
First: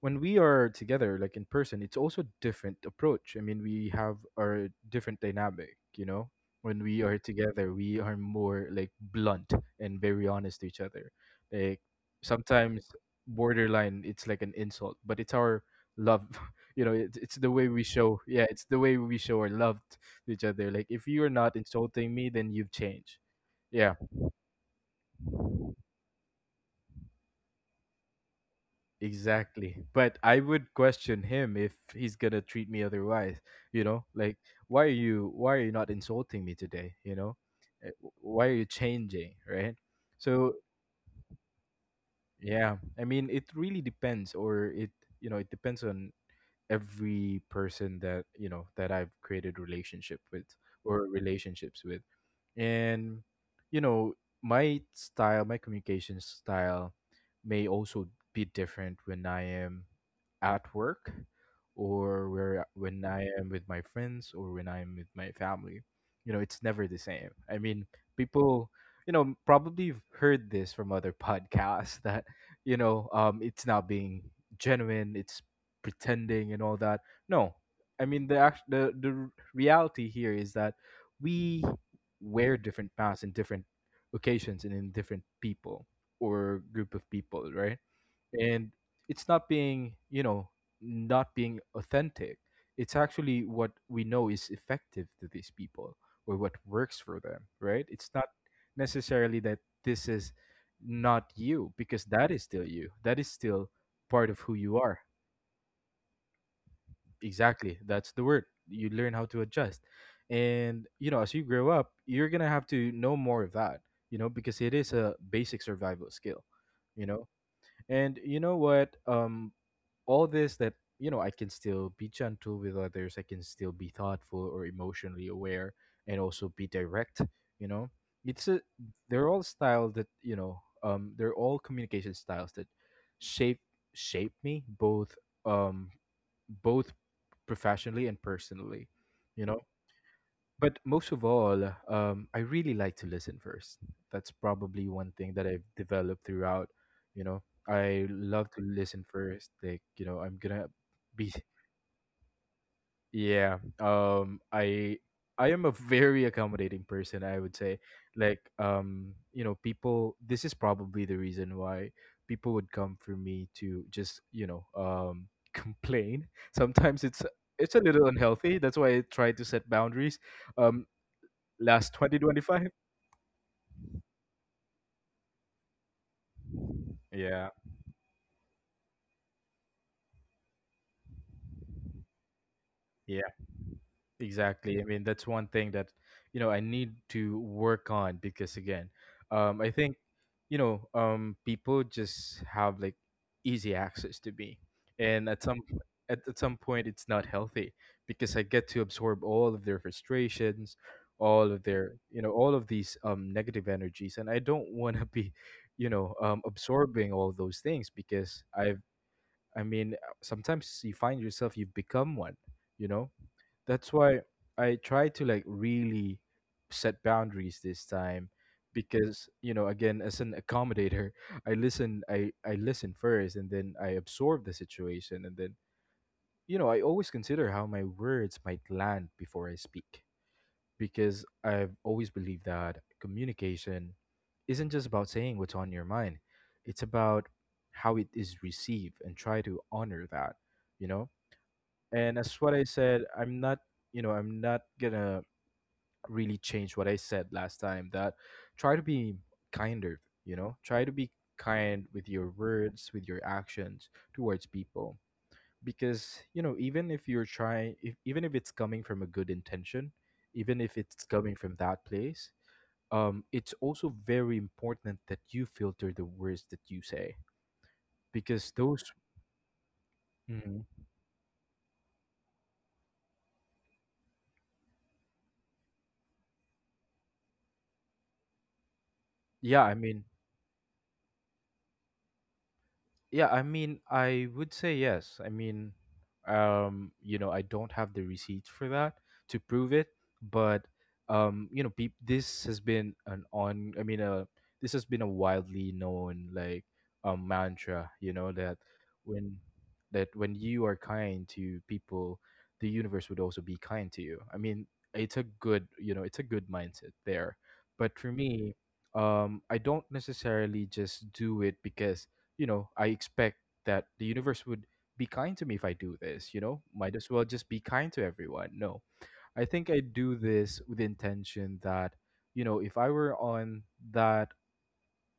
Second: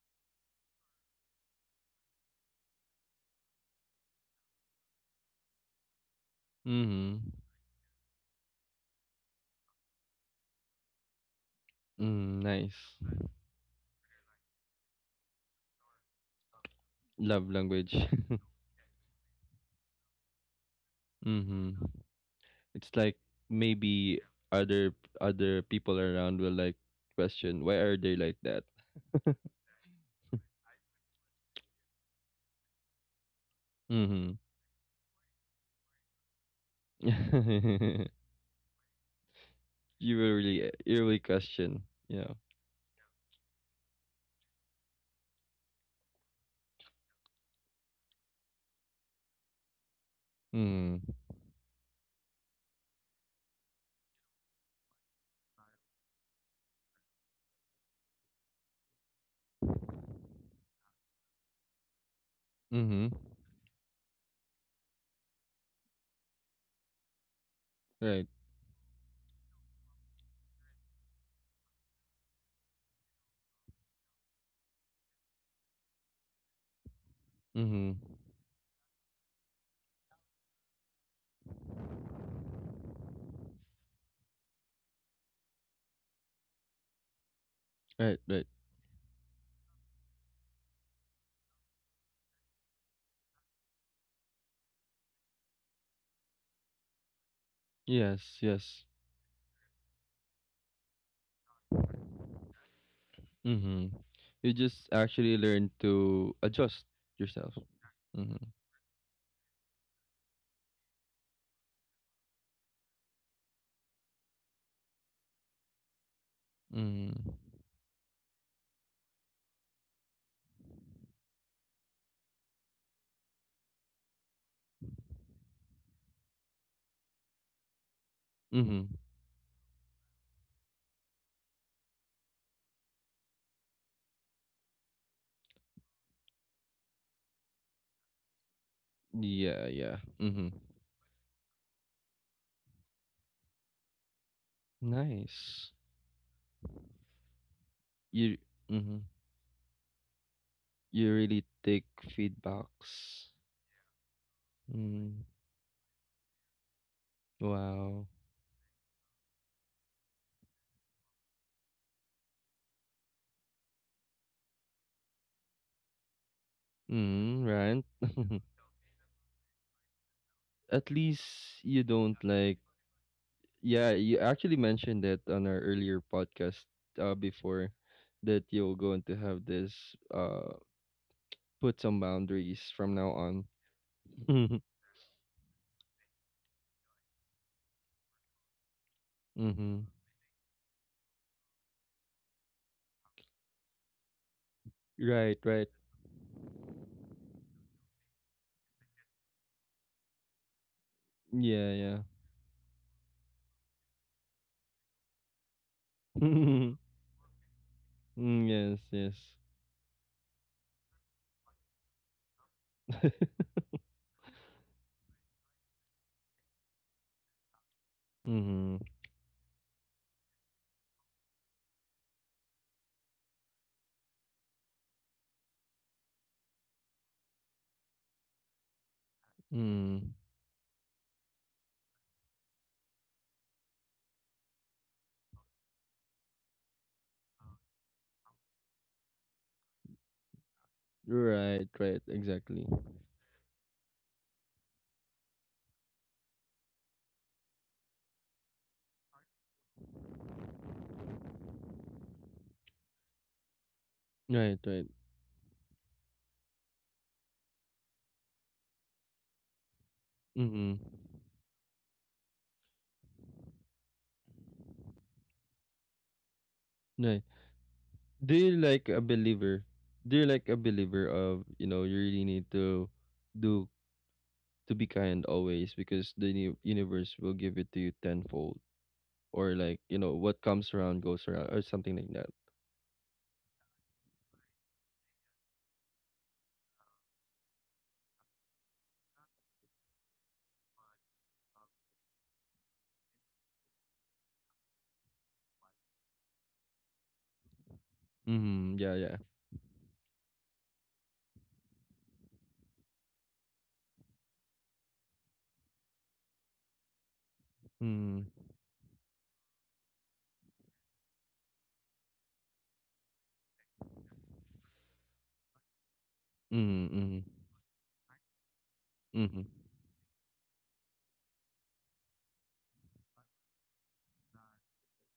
Speaker 2: when we are together, like in person, it's also different approach. I mean, we have our different dynamic, you know. When we are
Speaker 1: Mhm.
Speaker 2: together we are more like blunt and very honest to each other, like
Speaker 1: Mm, nice.
Speaker 2: sometimes borderline it's like an insult, but it's our love. *laughs* You know, it's the
Speaker 1: Love
Speaker 2: way we
Speaker 1: language.
Speaker 2: show, yeah,
Speaker 1: *laughs*
Speaker 2: it's the way we show our love to each other. Like if you're not
Speaker 1: Mhm.
Speaker 2: insulting me then you've
Speaker 1: It's
Speaker 2: changed.
Speaker 1: like
Speaker 2: Yeah.
Speaker 1: maybe other other people around will like question, why are they like that?
Speaker 2: Exactly. But I would question him if he's gonna treat me otherwise, you know? Like
Speaker 1: Mhm.
Speaker 2: why are you not insulting me today, you know?
Speaker 1: *laughs*
Speaker 2: Why are you changing, right?
Speaker 1: You will
Speaker 2: So,
Speaker 1: really, you really question, yeah.
Speaker 2: yeah, I mean, it really depends, or you know, it depends on every person that, you know, that I've created relationship with, or
Speaker 1: Mhm.
Speaker 2: relationships with. And you know, my communication style may also be different when I am at work, or where when
Speaker 1: Mhm.
Speaker 2: I am with my friends, or when I'm with my family. You know, it's never the same. I mean,
Speaker 1: Right.
Speaker 2: people, you know, probably have heard this from other *laughs* podcasts that, you know, it's not being genuine, it's pretending and all that. No, I
Speaker 1: Mhm.
Speaker 2: mean, the reality here is that we wear different masks in different occasions and in different people, or group of people, right?
Speaker 1: Right, right.
Speaker 2: And it's not being, you know, not being authentic. It's actually what we know is effective to these people, or what works for them, right? It's not
Speaker 1: Yes, yes.
Speaker 2: necessarily that this is not you, because that is still you. That is still
Speaker 1: Mhm.
Speaker 2: part of who
Speaker 1: You
Speaker 2: you
Speaker 1: just
Speaker 2: are.
Speaker 1: actually learn to adjust yourself.
Speaker 2: Exactly. That's the
Speaker 1: Mhm.
Speaker 2: word. You learn how to adjust. And, you know, as you grow up, you're going to have to know more of that, you know, because it is a basic survival skill, you
Speaker 1: Mm.
Speaker 2: know. And you know what? All this that you know, I can still be gentle with others. I can still be thoughtful or emotionally aware, and also be direct. You know, it's a
Speaker 1: Mhm.
Speaker 2: they're all style that you know. They're all communication styles that shape shape me, um both professionally and personally. You know,
Speaker 1: Yeah, yeah. Mhm.
Speaker 2: but most of all, I really like to listen first. That's probably one thing that I've
Speaker 1: Nice.
Speaker 2: developed throughout. You know, I
Speaker 1: You
Speaker 2: love to listen
Speaker 1: mhm.
Speaker 2: first. Like, you know, I'm gonna
Speaker 1: You
Speaker 2: be
Speaker 1: really
Speaker 2: *laughs*
Speaker 1: take feedbacks.
Speaker 2: yeah.
Speaker 1: Mm.
Speaker 2: I am a very accommodating person. I would say,
Speaker 1: Wow.
Speaker 2: like, you know, people. This is probably the reason why people would come for me to just, you know, *laughs* complain. Sometimes
Speaker 1: Mm,
Speaker 2: it's a
Speaker 1: right.
Speaker 2: little
Speaker 1: *laughs*
Speaker 2: unhealthy. That's why I try to set boundaries. Um,
Speaker 1: At least you
Speaker 2: last
Speaker 1: don't like,
Speaker 2: 2025.
Speaker 1: yeah, you actually mentioned that on our earlier podcast
Speaker 2: Yeah,
Speaker 1: before that you're going to have this uh put some boundaries from now
Speaker 2: yeah,
Speaker 1: on.
Speaker 2: exactly.
Speaker 1: *laughs*
Speaker 2: I mean, that's one thing that, you know, I need to work on, because again, I
Speaker 1: Mhm.
Speaker 2: think, you know, people just have like easy access to me. And at
Speaker 1: Right,
Speaker 2: some
Speaker 1: right.
Speaker 2: at some point it's not healthy, because I get to absorb all of their frustrations, all of
Speaker 1: Yeah,
Speaker 2: their,
Speaker 1: yeah.
Speaker 2: you know, all of these negative energies. And I don't want to be, you know,
Speaker 1: *laughs*
Speaker 2: absorbing all those things, because
Speaker 1: Mm, yes, yes.
Speaker 2: I mean, sometimes you find yourself you become one, you know? That's why I try to like really set boundaries this time.
Speaker 1: Mhm.
Speaker 2: Because, you know, again, as an accommodator, *laughs* I listen first, and then I absorb the situation, and then, you know, I always consider how my words might land before I speak.
Speaker 1: Mm.
Speaker 2: Because I've always believed that communication isn't just about saying what's on your mind. It's about how it is received, and try to honor that, you know?
Speaker 1: Right, right,
Speaker 2: And that's what I
Speaker 1: exactly.
Speaker 2: said. I'm not, you know, I'm not gonna really change what I said last time, that try to be kinder, you know? Try to be kind with your words, with your actions towards
Speaker 1: Right, right.
Speaker 2: people because, you know, even if you're trying if, even if it's coming from a good intention, even if it's
Speaker 1: Mm-hmm.
Speaker 2: coming from that place, it's also very important that you filter the words that you say
Speaker 1: Right. Do
Speaker 2: because
Speaker 1: you
Speaker 2: those
Speaker 1: like a believer? Do you like a
Speaker 2: Mhm.
Speaker 1: believer of, you know, you really need to do to be kind always because the universe will give it to you tenfold, or
Speaker 2: yeah i
Speaker 1: like,
Speaker 2: mean
Speaker 1: you know, what comes around goes around or something like that.
Speaker 2: Yeah, I mean, I would say yes. I mean, you know, I don't have the receipts for that to prove it, but you know, peop this has been an on. I mean, this has been a widely known like mantra. You know that
Speaker 1: Mm-hmm. Yeah, yeah.
Speaker 2: when when you are kind to people, the universe would also be kind to you. I mean, it's a good, you know, it's a good mindset there. But for
Speaker 1: Mm.
Speaker 2: me, I don't necessarily just do it because, you know, I expect that the universe would be kind to me if I do this, you know? Might
Speaker 1: Mm-hmm.
Speaker 2: as well
Speaker 1: Mm-hmm.
Speaker 2: just be kind to everyone. No. I
Speaker 1: Mm-hmm.
Speaker 2: think I do this with the intention that, you know, if I were on that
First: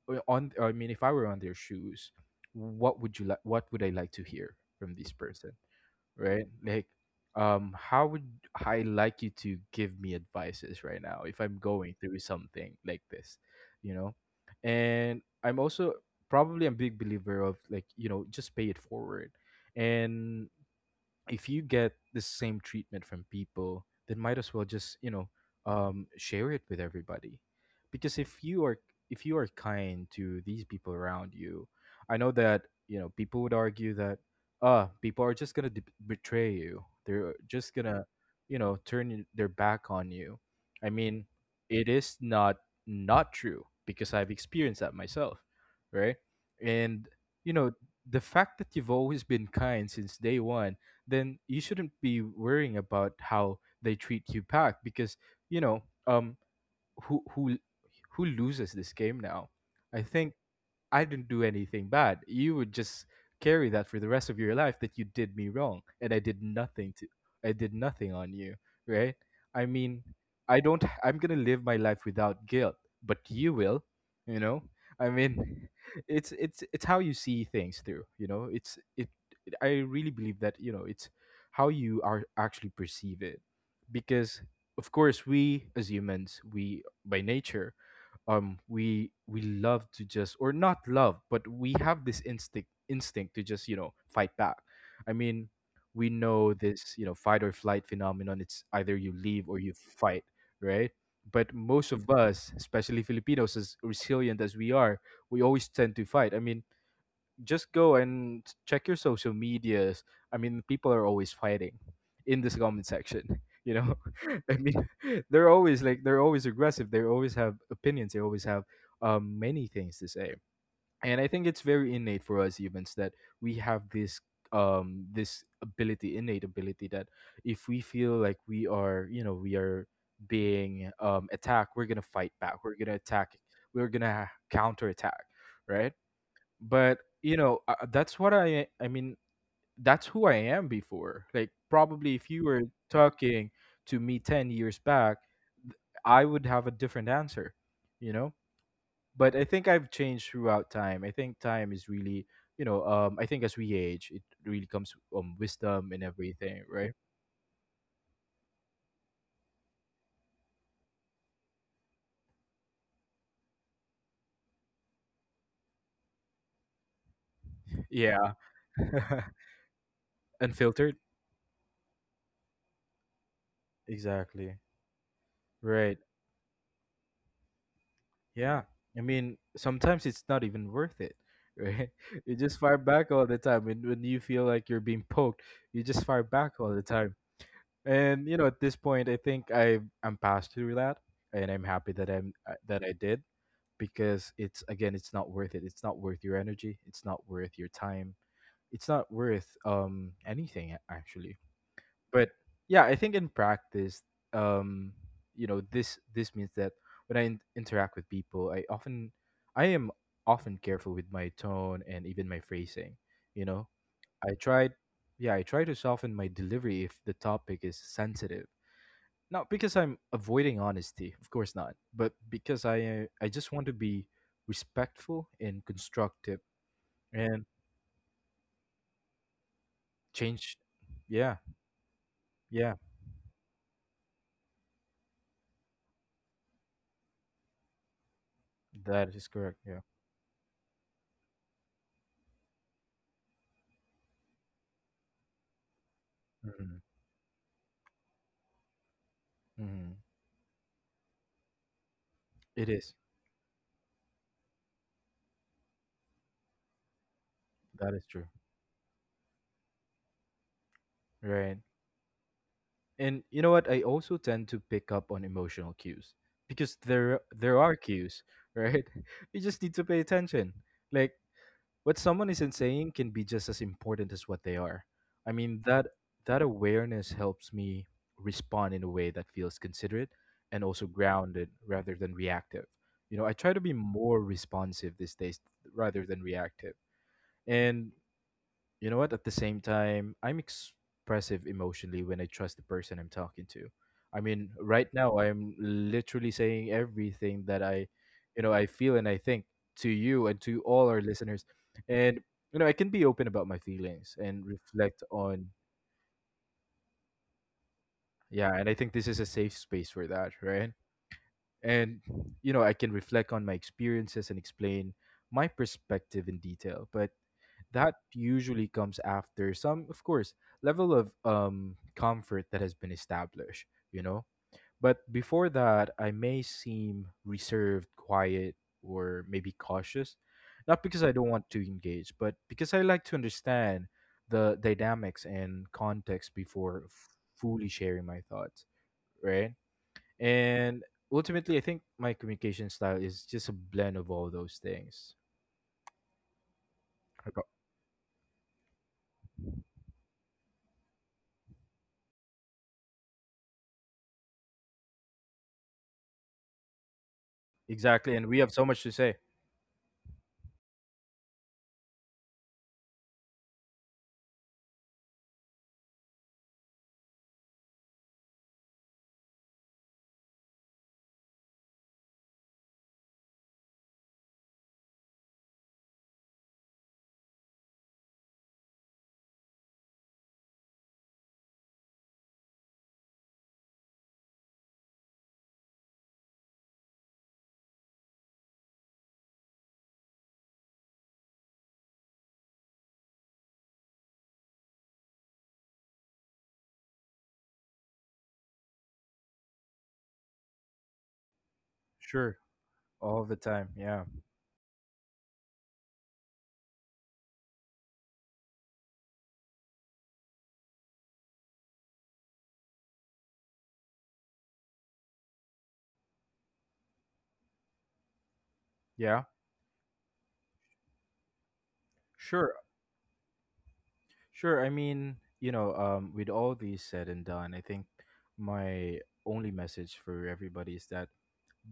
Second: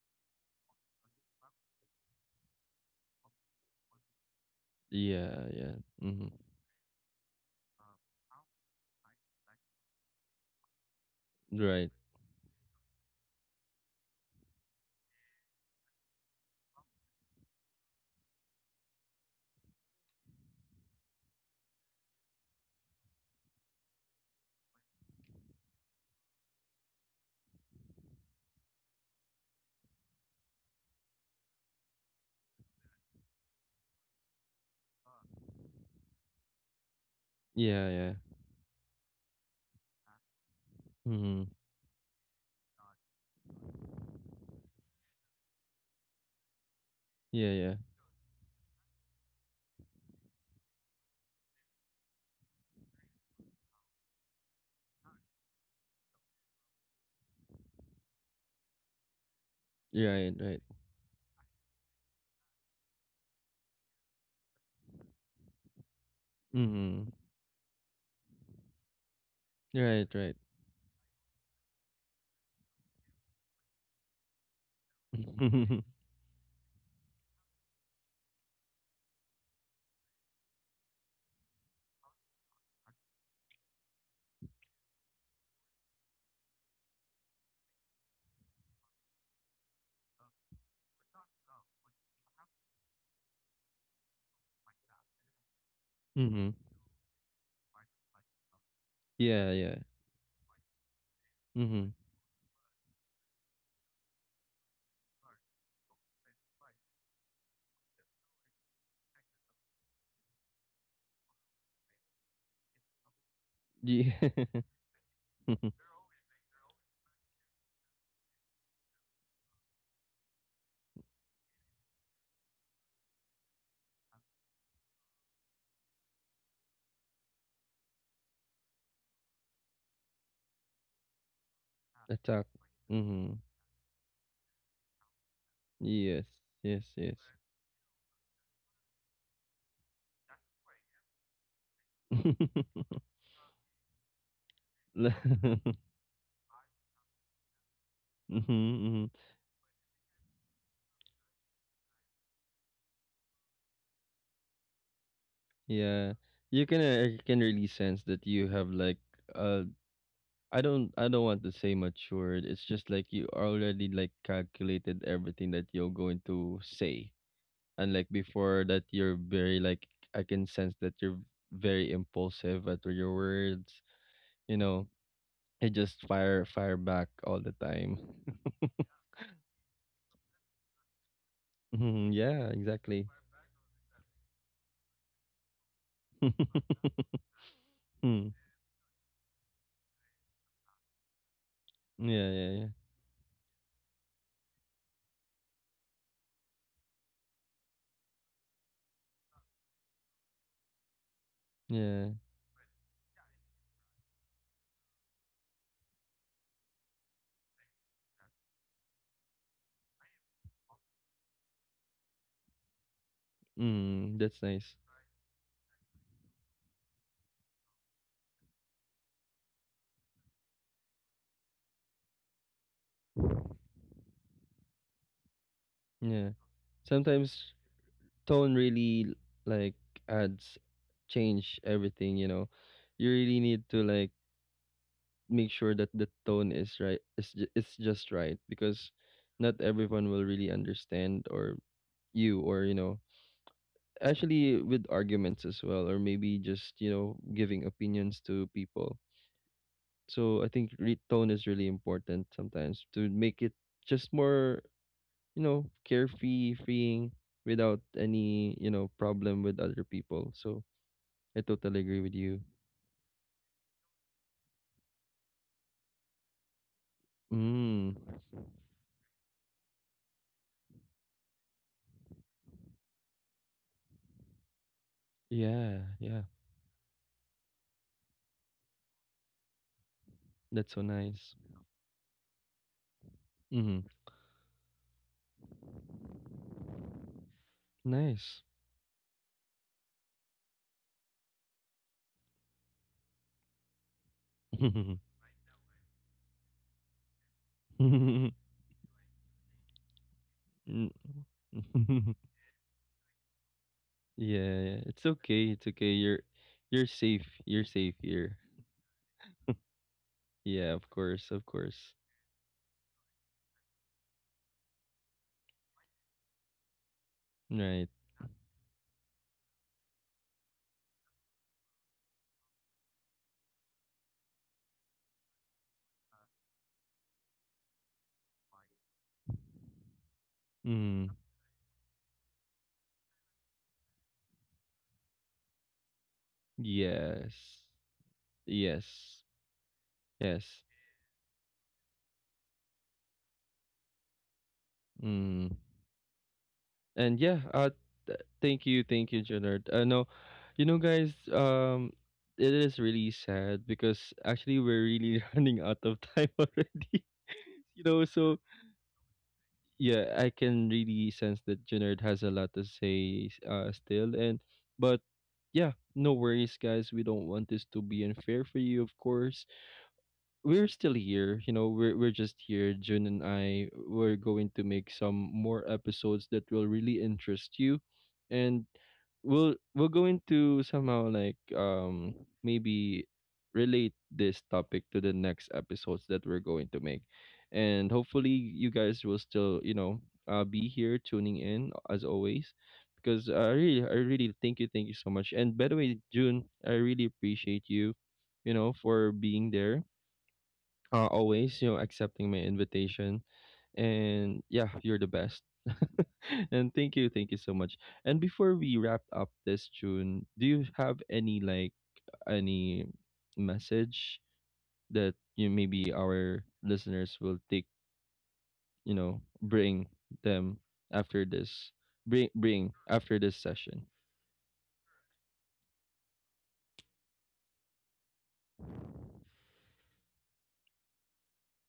Speaker 2: or on I mean if I were on their shoes, what would I like to hear from this
Speaker 1: Yeah,
Speaker 2: person?
Speaker 1: yeah. Mm-hmm.
Speaker 2: Right? Like, how would I like you to give me advices right now if I'm
Speaker 1: Right.
Speaker 2: going through something like this, you know? And I'm also probably a big believer of like, you know, just pay it forward. And if you get the same treatment from people, then might as well just, you know, share it with everybody, because if you are kind to these people around you, I know that, you know, people would argue that ah people are just betray you. They're just
Speaker 1: Yeah,
Speaker 2: gonna,
Speaker 1: yeah.
Speaker 2: you know, turn their back on you. I mean,
Speaker 1: Mm-hmm.
Speaker 2: it is not true because I've experienced that myself, right? And you
Speaker 1: Yeah,
Speaker 2: know
Speaker 1: yeah.
Speaker 2: the fact that you've always been kind since day one, then you shouldn't be worrying about how they treat you back because, you know, um who who who loses this game now, I think.
Speaker 1: Right, right.
Speaker 2: I didn't do anything bad. You would just carry that for the rest of your life that you did me wrong and I did nothing to
Speaker 1: Mm-hmm.
Speaker 2: I did nothing on you, right? I
Speaker 1: Right,
Speaker 2: mean,
Speaker 1: right.
Speaker 2: I don't I'm going to live my life without guilt, but you will, you know? I mean,
Speaker 1: *laughs*
Speaker 2: *laughs* it's how you see things through, you know? It's it I really believe that, you know, it's how you are actually perceive it because of course we as humans, we by nature, we love to just or not love but we have this instinct to just, you know, fight back. I mean, we know
Speaker 1: Mhm.
Speaker 2: this, you know, fight or flight phenomenon. It's either you leave or
Speaker 1: Yeah,
Speaker 2: you
Speaker 1: yeah.
Speaker 2: fight, right? But most
Speaker 1: Mhm.
Speaker 2: of us, especially filipinos, as resilient as we are, we always tend to fight. I mean, just go and check your social medias. I mean, people are always fighting in this comment section. *laughs* You know,
Speaker 1: Yeah.
Speaker 2: *laughs* I mean, *laughs* they're always
Speaker 1: *laughs*
Speaker 2: like they're always aggressive. They always have opinions. They always have, many things to say. And I think it's very innate for us humans that we have this ability, innate ability that if we feel like we are, you know, we are being attacked, we're gonna fight
Speaker 1: Attack.
Speaker 2: back. We're gonna attack.
Speaker 1: Mhm.
Speaker 2: We're gonna counterattack, right?
Speaker 1: Yes. Yes,
Speaker 2: But,
Speaker 1: yes.
Speaker 2: you know, that's what i mean that's who I am before. Like, probably if you were
Speaker 1: *laughs*
Speaker 2: talking to me 10 years back,
Speaker 1: La-
Speaker 2: th- I would have a different answer, you know.
Speaker 1: mhm, mhm.
Speaker 2: But I think I've changed throughout time. I think time is really, you know, I think as we age it really comes wisdom and
Speaker 1: Yeah.
Speaker 2: everything,
Speaker 1: You can
Speaker 2: right?
Speaker 1: I can really sense that you have like uh I don't want to say matured. It's just like you already like calculated everything that you're going to say. And like
Speaker 2: Yeah.
Speaker 1: before that you're very like I
Speaker 2: *laughs*
Speaker 1: can sense
Speaker 2: Unfiltered.
Speaker 1: that you're very impulsive at your words,
Speaker 2: Exactly.
Speaker 1: you know, I
Speaker 2: Right.
Speaker 1: just fire back all the time.
Speaker 2: Yeah.
Speaker 1: *laughs*
Speaker 2: I mean, sometimes it's not even worth it, right?
Speaker 1: Mhm,
Speaker 2: *laughs* You
Speaker 1: yeah,
Speaker 2: just fire back
Speaker 1: exactly.
Speaker 2: all the time. And when you feel like you're being poked, you just fire back all the
Speaker 1: *laughs*
Speaker 2: time. And,
Speaker 1: Mm.
Speaker 2: you know, at this point, I think I'm past through that. And I'm happy that I'm
Speaker 1: Yeah, yeah, yeah.
Speaker 2: that I did because it's again, it's not worth it. It's not worth your energy. It's not worth your time. It's not worth anything actually.
Speaker 1: Yeah.
Speaker 2: But yeah, I think in practice, um you know, this means that when I interact with people I often I am often careful with my tone and even my phrasing, you know.
Speaker 1: Mm,
Speaker 2: I
Speaker 1: that's
Speaker 2: tried
Speaker 1: nice.
Speaker 2: Yeah, I try to soften my delivery if the topic is sensitive, not because I'm avoiding honesty, of course not, but because I just want to be respectful and
Speaker 1: Yeah.
Speaker 2: constructive. And
Speaker 1: Sometimes tone really like
Speaker 2: change.
Speaker 1: adds
Speaker 2: Yeah.
Speaker 1: change everything, you know.
Speaker 2: Yeah,
Speaker 1: You really need to like make sure that the tone is right. It's just right because
Speaker 2: that is correct,
Speaker 1: not
Speaker 2: yeah.
Speaker 1: everyone will really understand or you know actually with arguments as well, or maybe just
Speaker 2: Mhm,
Speaker 1: you know giving opinions to people.
Speaker 2: mhm.
Speaker 1: So I think tone is really important
Speaker 2: It
Speaker 1: sometimes
Speaker 2: is.
Speaker 1: to make it just more, you know, carefree, freeing without
Speaker 2: That is true.
Speaker 1: any, you know, problem with other people. So I
Speaker 2: Right.
Speaker 1: totally agree with you.
Speaker 2: And you know what? I also tend to pick up on emotional cues because there are
Speaker 1: Mm.
Speaker 2: cues, right? *laughs* You just need to pay attention. Like what someone isn't saying can be just as important as what they are. I mean,
Speaker 1: Yeah, yeah.
Speaker 2: that awareness helps me respond in a way that feels considerate and
Speaker 1: That's so
Speaker 2: also
Speaker 1: nice.
Speaker 2: grounded rather than reactive. You know, I try to be
Speaker 1: Mm-hmm.
Speaker 2: more responsive these days rather than reactive. And
Speaker 1: Nice.
Speaker 2: you know what? At the same time, I'm expressive emotionally when I trust the person I'm talking to. I mean, right
Speaker 1: *laughs*
Speaker 2: now, I'm literally saying everything that
Speaker 1: Mm.
Speaker 2: you know, I feel and I think, to you and to all our listeners. And,
Speaker 1: *laughs*
Speaker 2: you know, I can be open about my feelings
Speaker 1: Yeah,
Speaker 2: and
Speaker 1: yeah.
Speaker 2: reflect
Speaker 1: It's
Speaker 2: on,
Speaker 1: okay. It's okay. You're safe. You're safe here.
Speaker 2: yeah, and I think this is a safe space for that, right?
Speaker 1: Yeah, of course, of course.
Speaker 2: And, you know, I can reflect on my experiences and explain my perspective in detail. But
Speaker 1: Right.
Speaker 2: that usually comes after some, of course, level of comfort that has been established, you know. But before that I may seem reserved, quiet, or maybe cautious, not because I
Speaker 1: Mm.
Speaker 2: don't want to engage but because I like to understand the dynamics and context before
Speaker 1: Yes.
Speaker 2: fully sharing my thoughts,
Speaker 1: Yes.
Speaker 2: right?
Speaker 1: Yes.
Speaker 2: And ultimately I think my communication style is just a blend of all those things.
Speaker 1: Mm. And yeah, thank you, Leonard. No, you know guys, it is really sad because actually we're really *laughs* running out of time already. *laughs* You know,
Speaker 2: Exactly. And we
Speaker 1: so
Speaker 2: have so much to say.
Speaker 1: yeah, I can really sense that Jenard has a lot to say still, and but yeah, no worries guys. We don't want this to be unfair for you, of course. We're still here, you know, we're just here, June and I, we're going to make some more episodes that will really interest you, and we're going to somehow like maybe relate this topic to the next episodes that we're going to make, and hopefully you guys will still, you know, be here tuning in as always because I really thank you, thank you so much. And by the way, June, I really appreciate you, you know, for being there, always, you know, accepting
Speaker 2: Sure.
Speaker 1: my
Speaker 2: All
Speaker 1: invitation.
Speaker 2: the time. Yeah.
Speaker 1: And yeah, you're the best. *laughs* And thank you so much. And before we wrap up this tune, do you have any like any message that you maybe our listeners will take, you
Speaker 2: Yeah.
Speaker 1: know, bring them after this,
Speaker 2: Sure.
Speaker 1: bring after this session?
Speaker 2: Sure. I mean, you know, with all these said and done, I think my only message for everybody is that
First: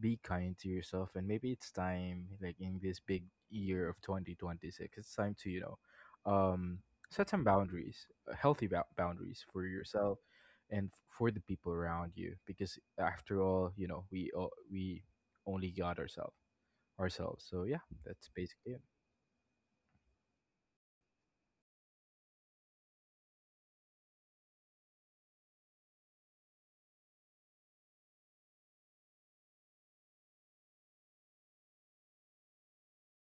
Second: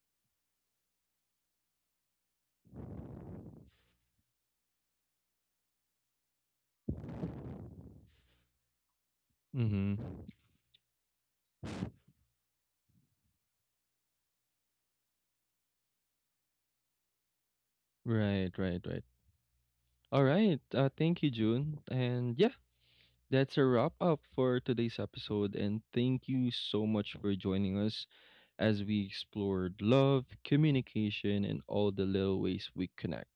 Speaker 2: be kind to yourself, and maybe it's time, like in this big year of 2026, it's time to, you know, um set some boundaries, healthy boundaries for yourself
Speaker 1: Mm-hmm.
Speaker 2: and for the people around you because after all, you know, we only got ourselves. So yeah, that's
Speaker 1: Right,
Speaker 2: basically
Speaker 1: right,
Speaker 2: it.
Speaker 1: right. All right. Thank you, June. And yeah, that's a wrap up for today's episode, and thank you so much for joining us as we explored love, communication, and all the little ways we connect.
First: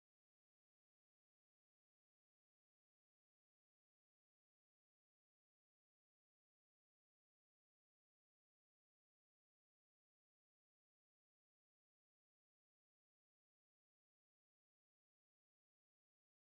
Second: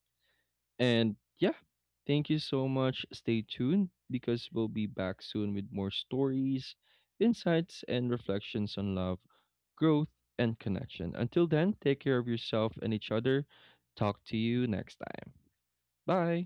Speaker 1: And yeah, thank you so much. Stay tuned because we'll be back soon with more stories, insights, and reflections on love, growth, and connection. Until then, take care of yourself and each other. Talk to you next time. Bye.